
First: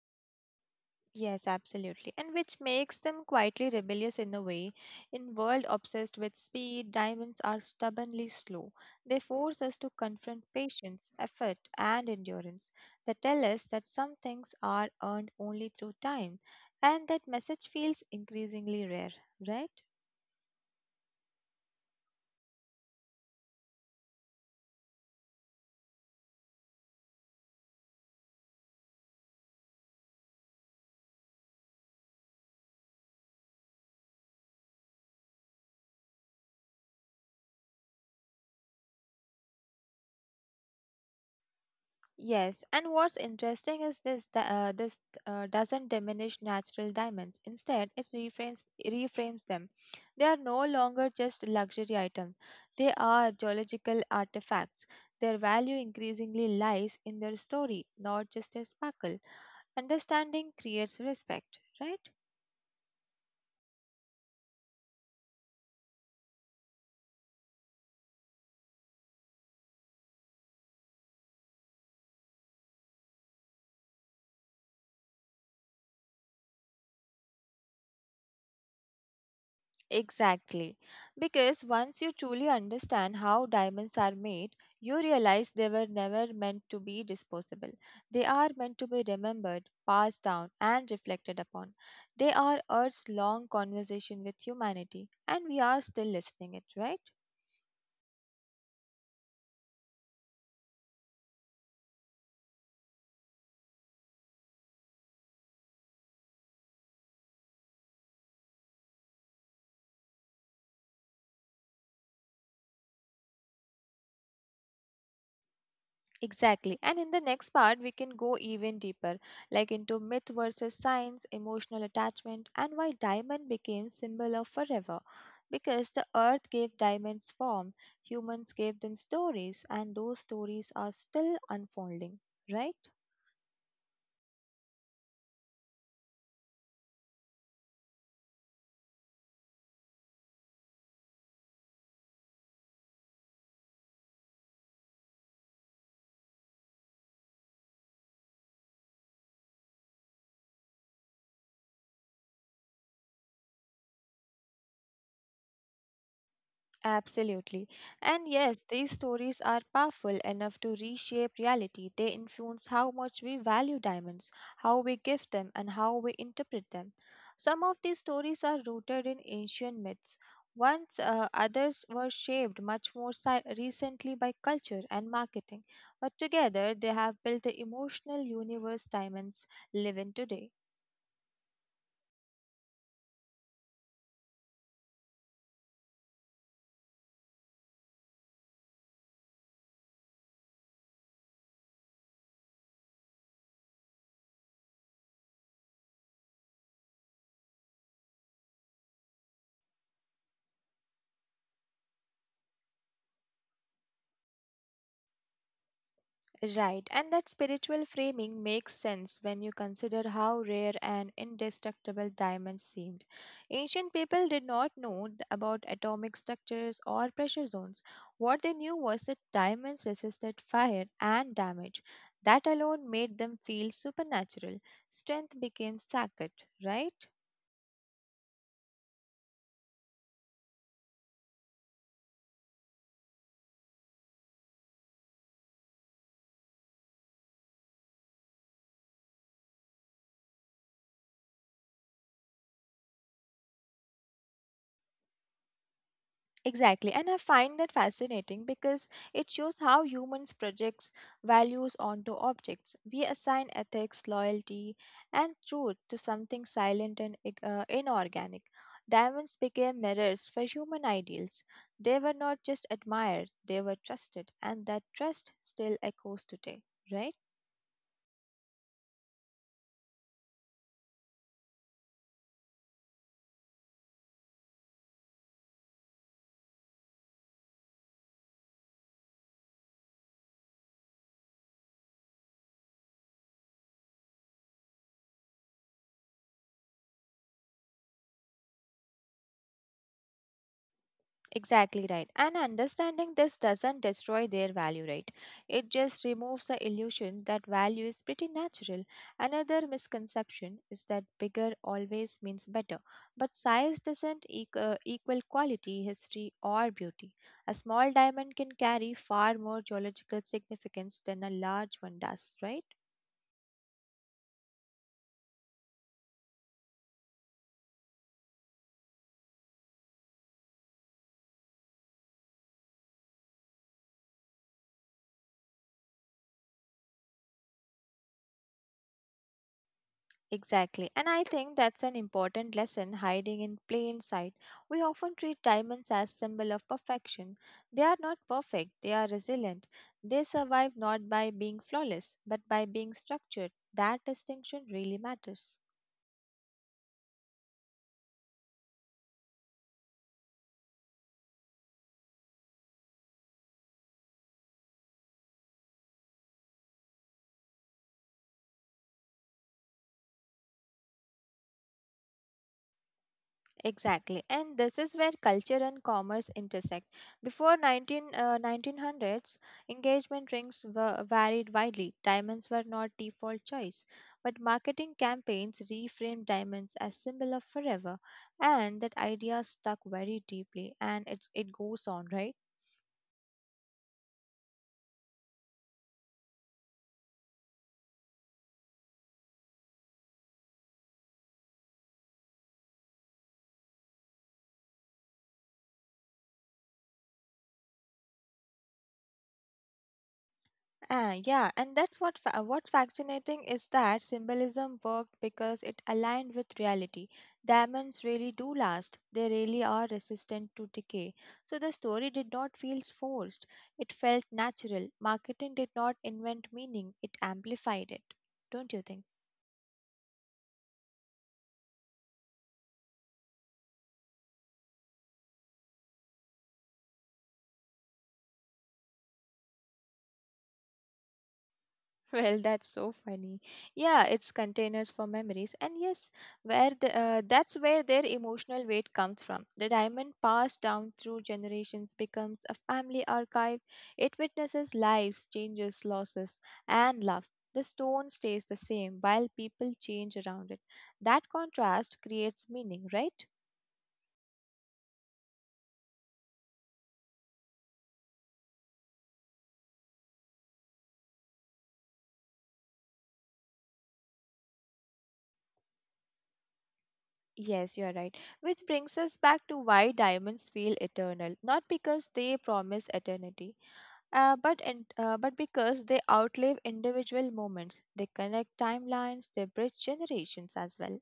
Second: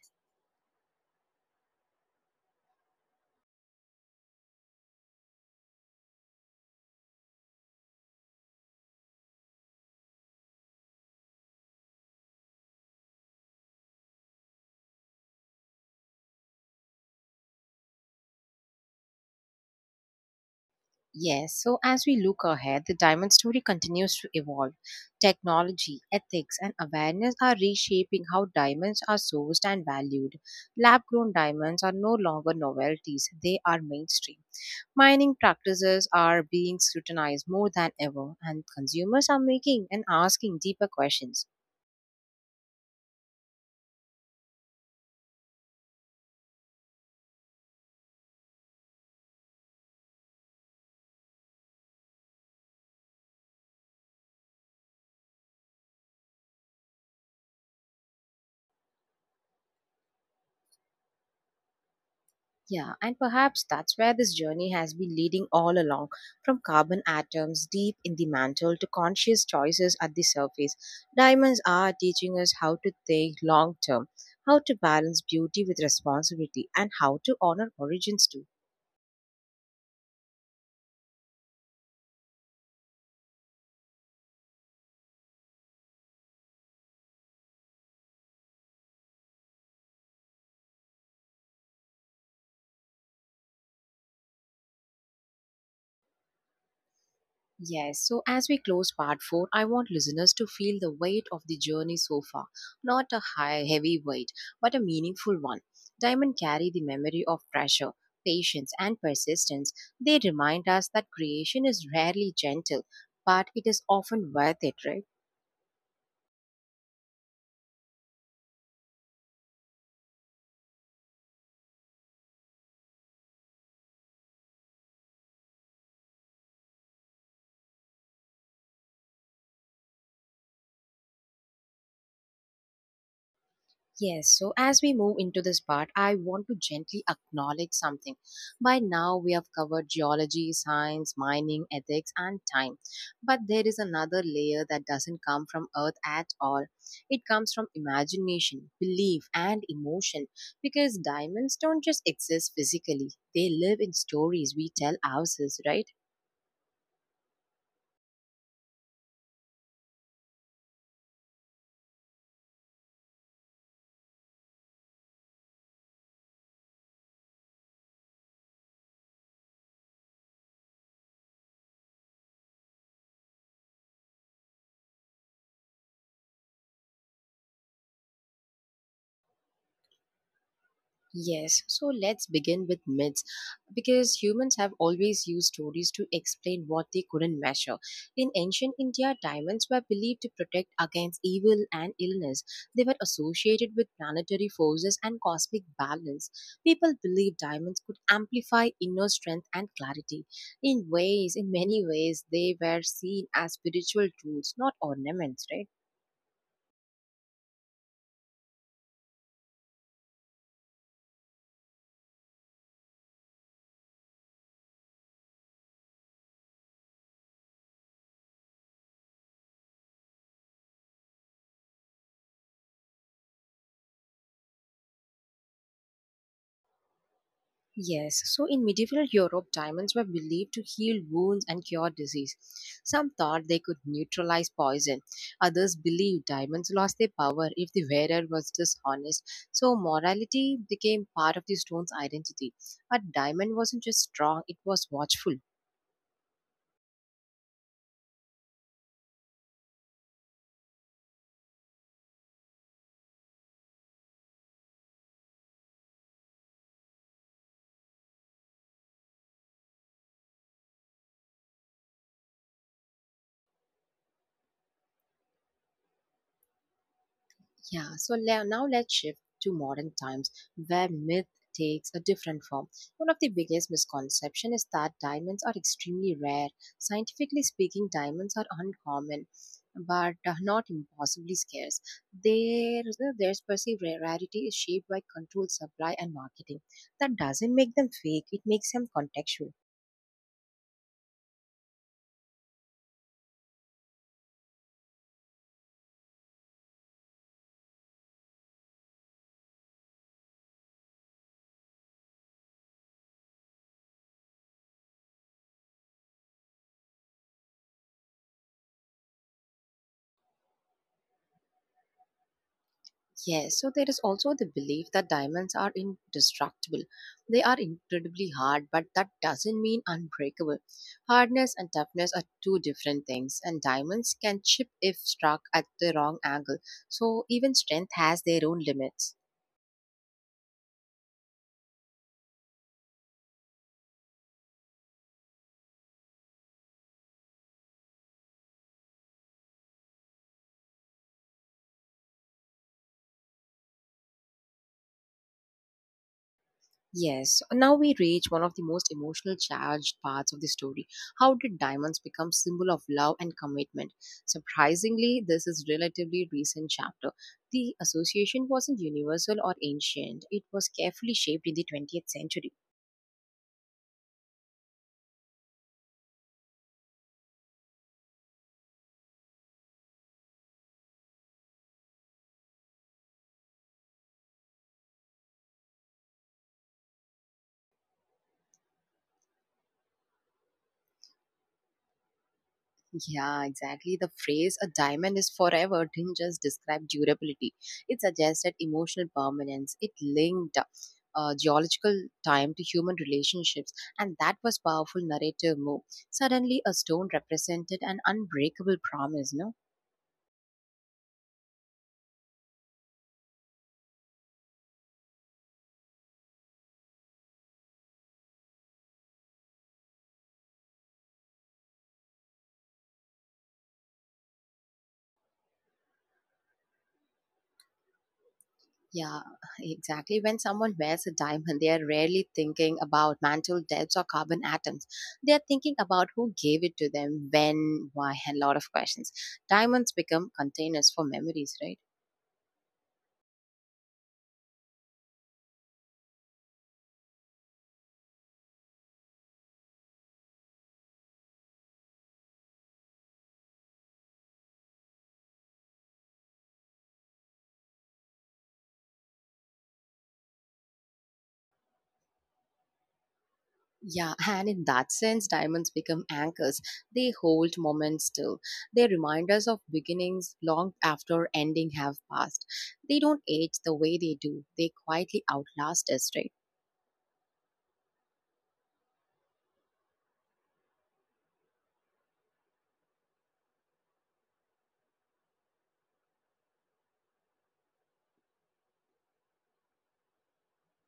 Yes, absolutely. And which makes them quietly rebellious in a way. In world obsessed with speed, diamonds are stubbornly slow. They force us to confront patience, effort, and endurance. They tell us that some things are earned only through time, and that message feels increasingly rare, right? Yes, so as we look ahead, the diamond story continues to evolve. Technology, ethics, and awareness are reshaping how diamonds are sourced and valued. Lab grown diamonds are no longer novelties, they are mainstream. Mining practices are being scrutinized more than ever, and consumers are making and asking deeper questions. Yes, and what's interesting is this that this doesn't diminish natural diamonds. Instead, it reframes them. They are no longer just luxury items. They are geological artifacts. Their value increasingly lies in their story, not just their sparkle. Understanding creates respect, right? Yeah, and perhaps that's where this journey has been leading all along, from carbon atoms deep in the mantle to conscious choices at the surface. Diamonds are teaching us how to think long term, how to balance beauty with responsibility, and how to honor origins too. Exactly. Because once you truly understand how diamonds are made, you realize they were never meant to be disposable. They are meant to be remembered, passed down, and reflected upon. They are Earth's long conversation with humanity, and we are still listening it, right? Yes, so as we close part 4, I want listeners to feel the weight of the journey so far. Not a high, heavy weight, but a meaningful one. Diamond carry the memory of pressure, patience, and persistence. They remind us that creation is rarely gentle, but it is often worth it, right? Exactly. And in the next part, we can go even deeper, like into myth versus science, emotional attachment, and why diamond became symbol of forever. Because the earth gave diamonds form, humans gave them stories, and those stories are still unfolding, right? Yes, so as we move into this part, I want to gently acknowledge something. By now, we have covered geology, science, mining, ethics, and time. But there is another layer that doesn't come from Earth at all. It comes from imagination, belief, and emotion. Because diamonds don't just exist physically, they live in stories we tell ourselves, right? Absolutely. And yes, these stories are powerful enough to reshape reality. They influence how much we value diamonds, how we give them, and how we interpret them. Some of these stories are rooted in ancient myths. Once others were shaped much more recently by culture and marketing, but together they have built the emotional universe diamonds live in today. Yes, so let's begin with myths because humans have always used stories to explain what they couldn't measure. In ancient India, diamonds were believed to protect against evil and illness. They were associated with planetary forces and cosmic balance. People believed diamonds could amplify inner strength and clarity. In many ways, they were seen as spiritual tools, not ornaments, right? Right, and that spiritual framing makes sense when you consider how rare and indestructible diamonds seemed. Ancient people did not know about atomic structures or pressure zones. What they knew was that diamonds resisted fire and damage. That alone made them feel supernatural. Strength became sacred, right? Yes, so in medieval Europe, diamonds were believed to heal wounds and cure disease. Some thought they could neutralize poison. Others believed diamonds lost their power if the wearer was dishonest. So morality became part of the stone's identity. A diamond wasn't just strong, it was watchful. Exactly. And I find that fascinating because it shows how humans projects values onto objects. We assign ethics, loyalty, and truth to something silent and inorganic. Diamonds became mirrors for human ideals. They were not just admired, they were trusted, and that trust still echoes today, right? Yeah, so now let's shift to modern times where myth takes a different form. One of the biggest misconceptions is that diamonds are extremely rare. Scientifically speaking, diamonds are uncommon but, not impossibly scarce. Their, their perceived rarity is shaped by controlled supply and marketing. That doesn't make them fake, it makes them contextual. Exactly right. And understanding this doesn't destroy their value, right? It just removes the illusion that value is pretty natural. Another misconception is that bigger always means better, but size doesn't equal quality, history, or beauty. A small diamond can carry far more geological significance than a large one does, right? Yes, so there is also the belief that diamonds are indestructible. They are incredibly hard, but that doesn't mean unbreakable. Hardness and toughness are two different things, and diamonds can chip if struck at the wrong angle. So even strength has their own limits. Exactly. And I think that's an important lesson hiding in plain sight. We often treat diamonds as symbol of perfection. They are not perfect, they are resilient. They survive not by being flawless, but by being structured. That distinction really matters. Yes, now we reach one of the most emotional charged parts of the story. How did diamonds become symbol of love and commitment? Surprisingly, this is relatively recent chapter. The association wasn't universal or ancient. It was carefully shaped in the 20th century. Exactly, and this is where culture and commerce intersect. Before 1900s, engagement rings were varied widely. Diamonds were not default choice, but marketing campaigns reframed diamonds as symbol of forever, and that idea stuck very deeply, and it's, it goes on, right? Yeah, exactly. The phrase a diamond is forever didn't just describe durability, it suggested emotional permanence. It linked geological time to human relationships, and that was powerful narrative move. Suddenly, a stone represented an unbreakable promise, no? Ah, yeah, and that's what's fascinating is that symbolism worked because it aligned with reality. Diamonds really do last; they really are resistant to decay. So the story did not feel forced; it felt natural. Marketing did not invent meaning; it amplified it. Don't you think? Yeah, exactly. When someone wears a diamond, they are rarely thinking about mantle depths or carbon atoms. They are thinking about who gave it to them, when, why, and a lot of questions. Diamonds become containers for memories, right? Well, that's so funny. Yeah, it's containers for memories. And yes, that's where their emotional weight comes from. The diamond passed down through generations becomes a family archive. It witnesses lives, changes, losses, and love. The stone stays the same while people change around it. That contrast creates meaning, right? Yeah, and in that sense, diamonds become anchors. They hold moments still. They remind us of beginnings long after ending have passed. They don't age the way they do. They quietly outlast us, right? Yes, you are right. Which brings us back to why diamonds feel eternal, not because they promise eternity but because they outlive individual moments, they connect timelines, they bridge generations as well.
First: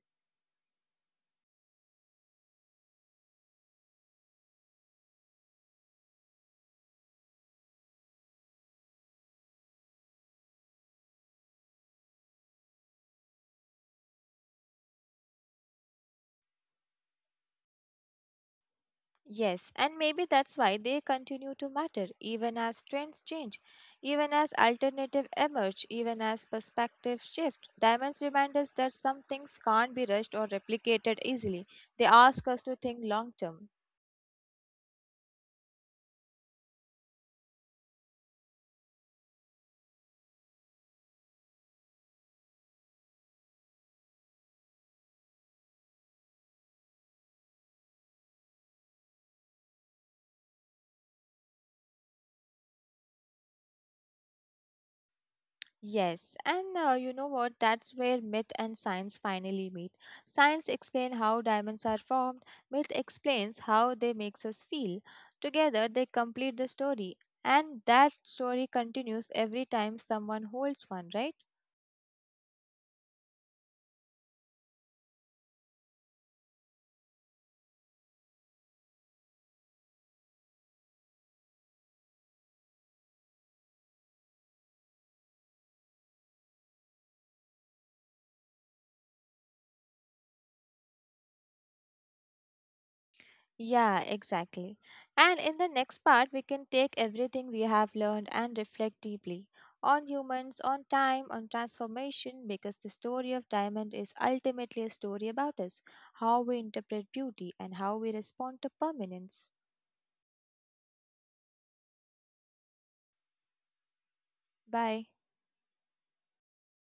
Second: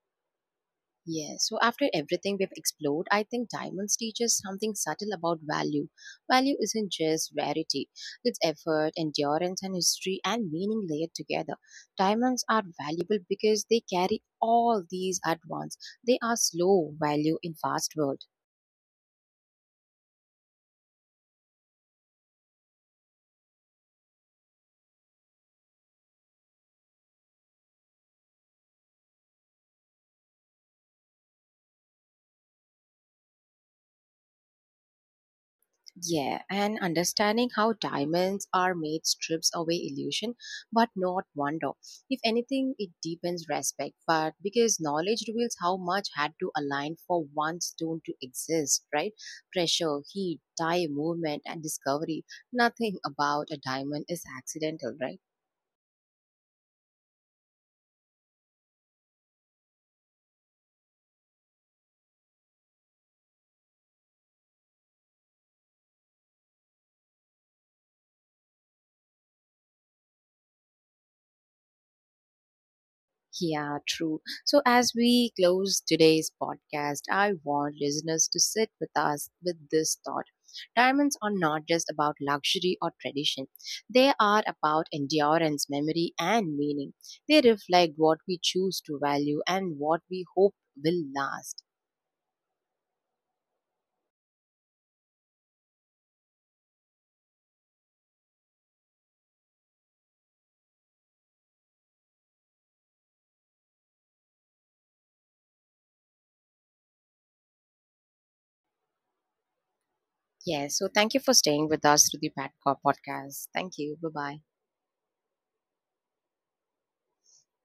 Yes, so after everything we've explored, I think diamonds teach us something subtle about value. Value isn't just rarity, it's effort, endurance, and history and meaning layered together. Diamonds are valuable because they carry all these at once. They are slow value in fast world. Yes, and maybe that's why they continue to matter even as trends change, even as alternative emerge, even as perspectives shift. Diamonds remind us that some things can't be rushed or replicated easily. They ask us to think long term. Yeah, and understanding how diamonds are made strips away illusion, but not wonder. If anything, it deepens respect, but because knowledge reveals how much had to align for one stone to exist, right? Pressure, heat, time, movement, and discovery. Nothing about a diamond is accidental, right? Yes, and you know what? That's where myth and science finally meet. Science explains how diamonds are formed, myth explains how they makes us feel. Together, they complete the story, and that story continues every time someone holds one, right? Yeah, true. So as we close today's podcast, I want listeners to sit with us with this thought. Diamonds are not just about luxury or tradition. They are about endurance, memory, and meaning. They reflect what we choose to value and what we hope will last. Yeah, exactly. And in the next part, we can take everything we have learned and reflect deeply on humans, on time, on transformation, because the story of Diamond is ultimately a story about us, how we interpret beauty, and how we respond to permanence. Yes, so thank you for staying with us through the Padcock podcast. Thank you. Bye bye. Bye.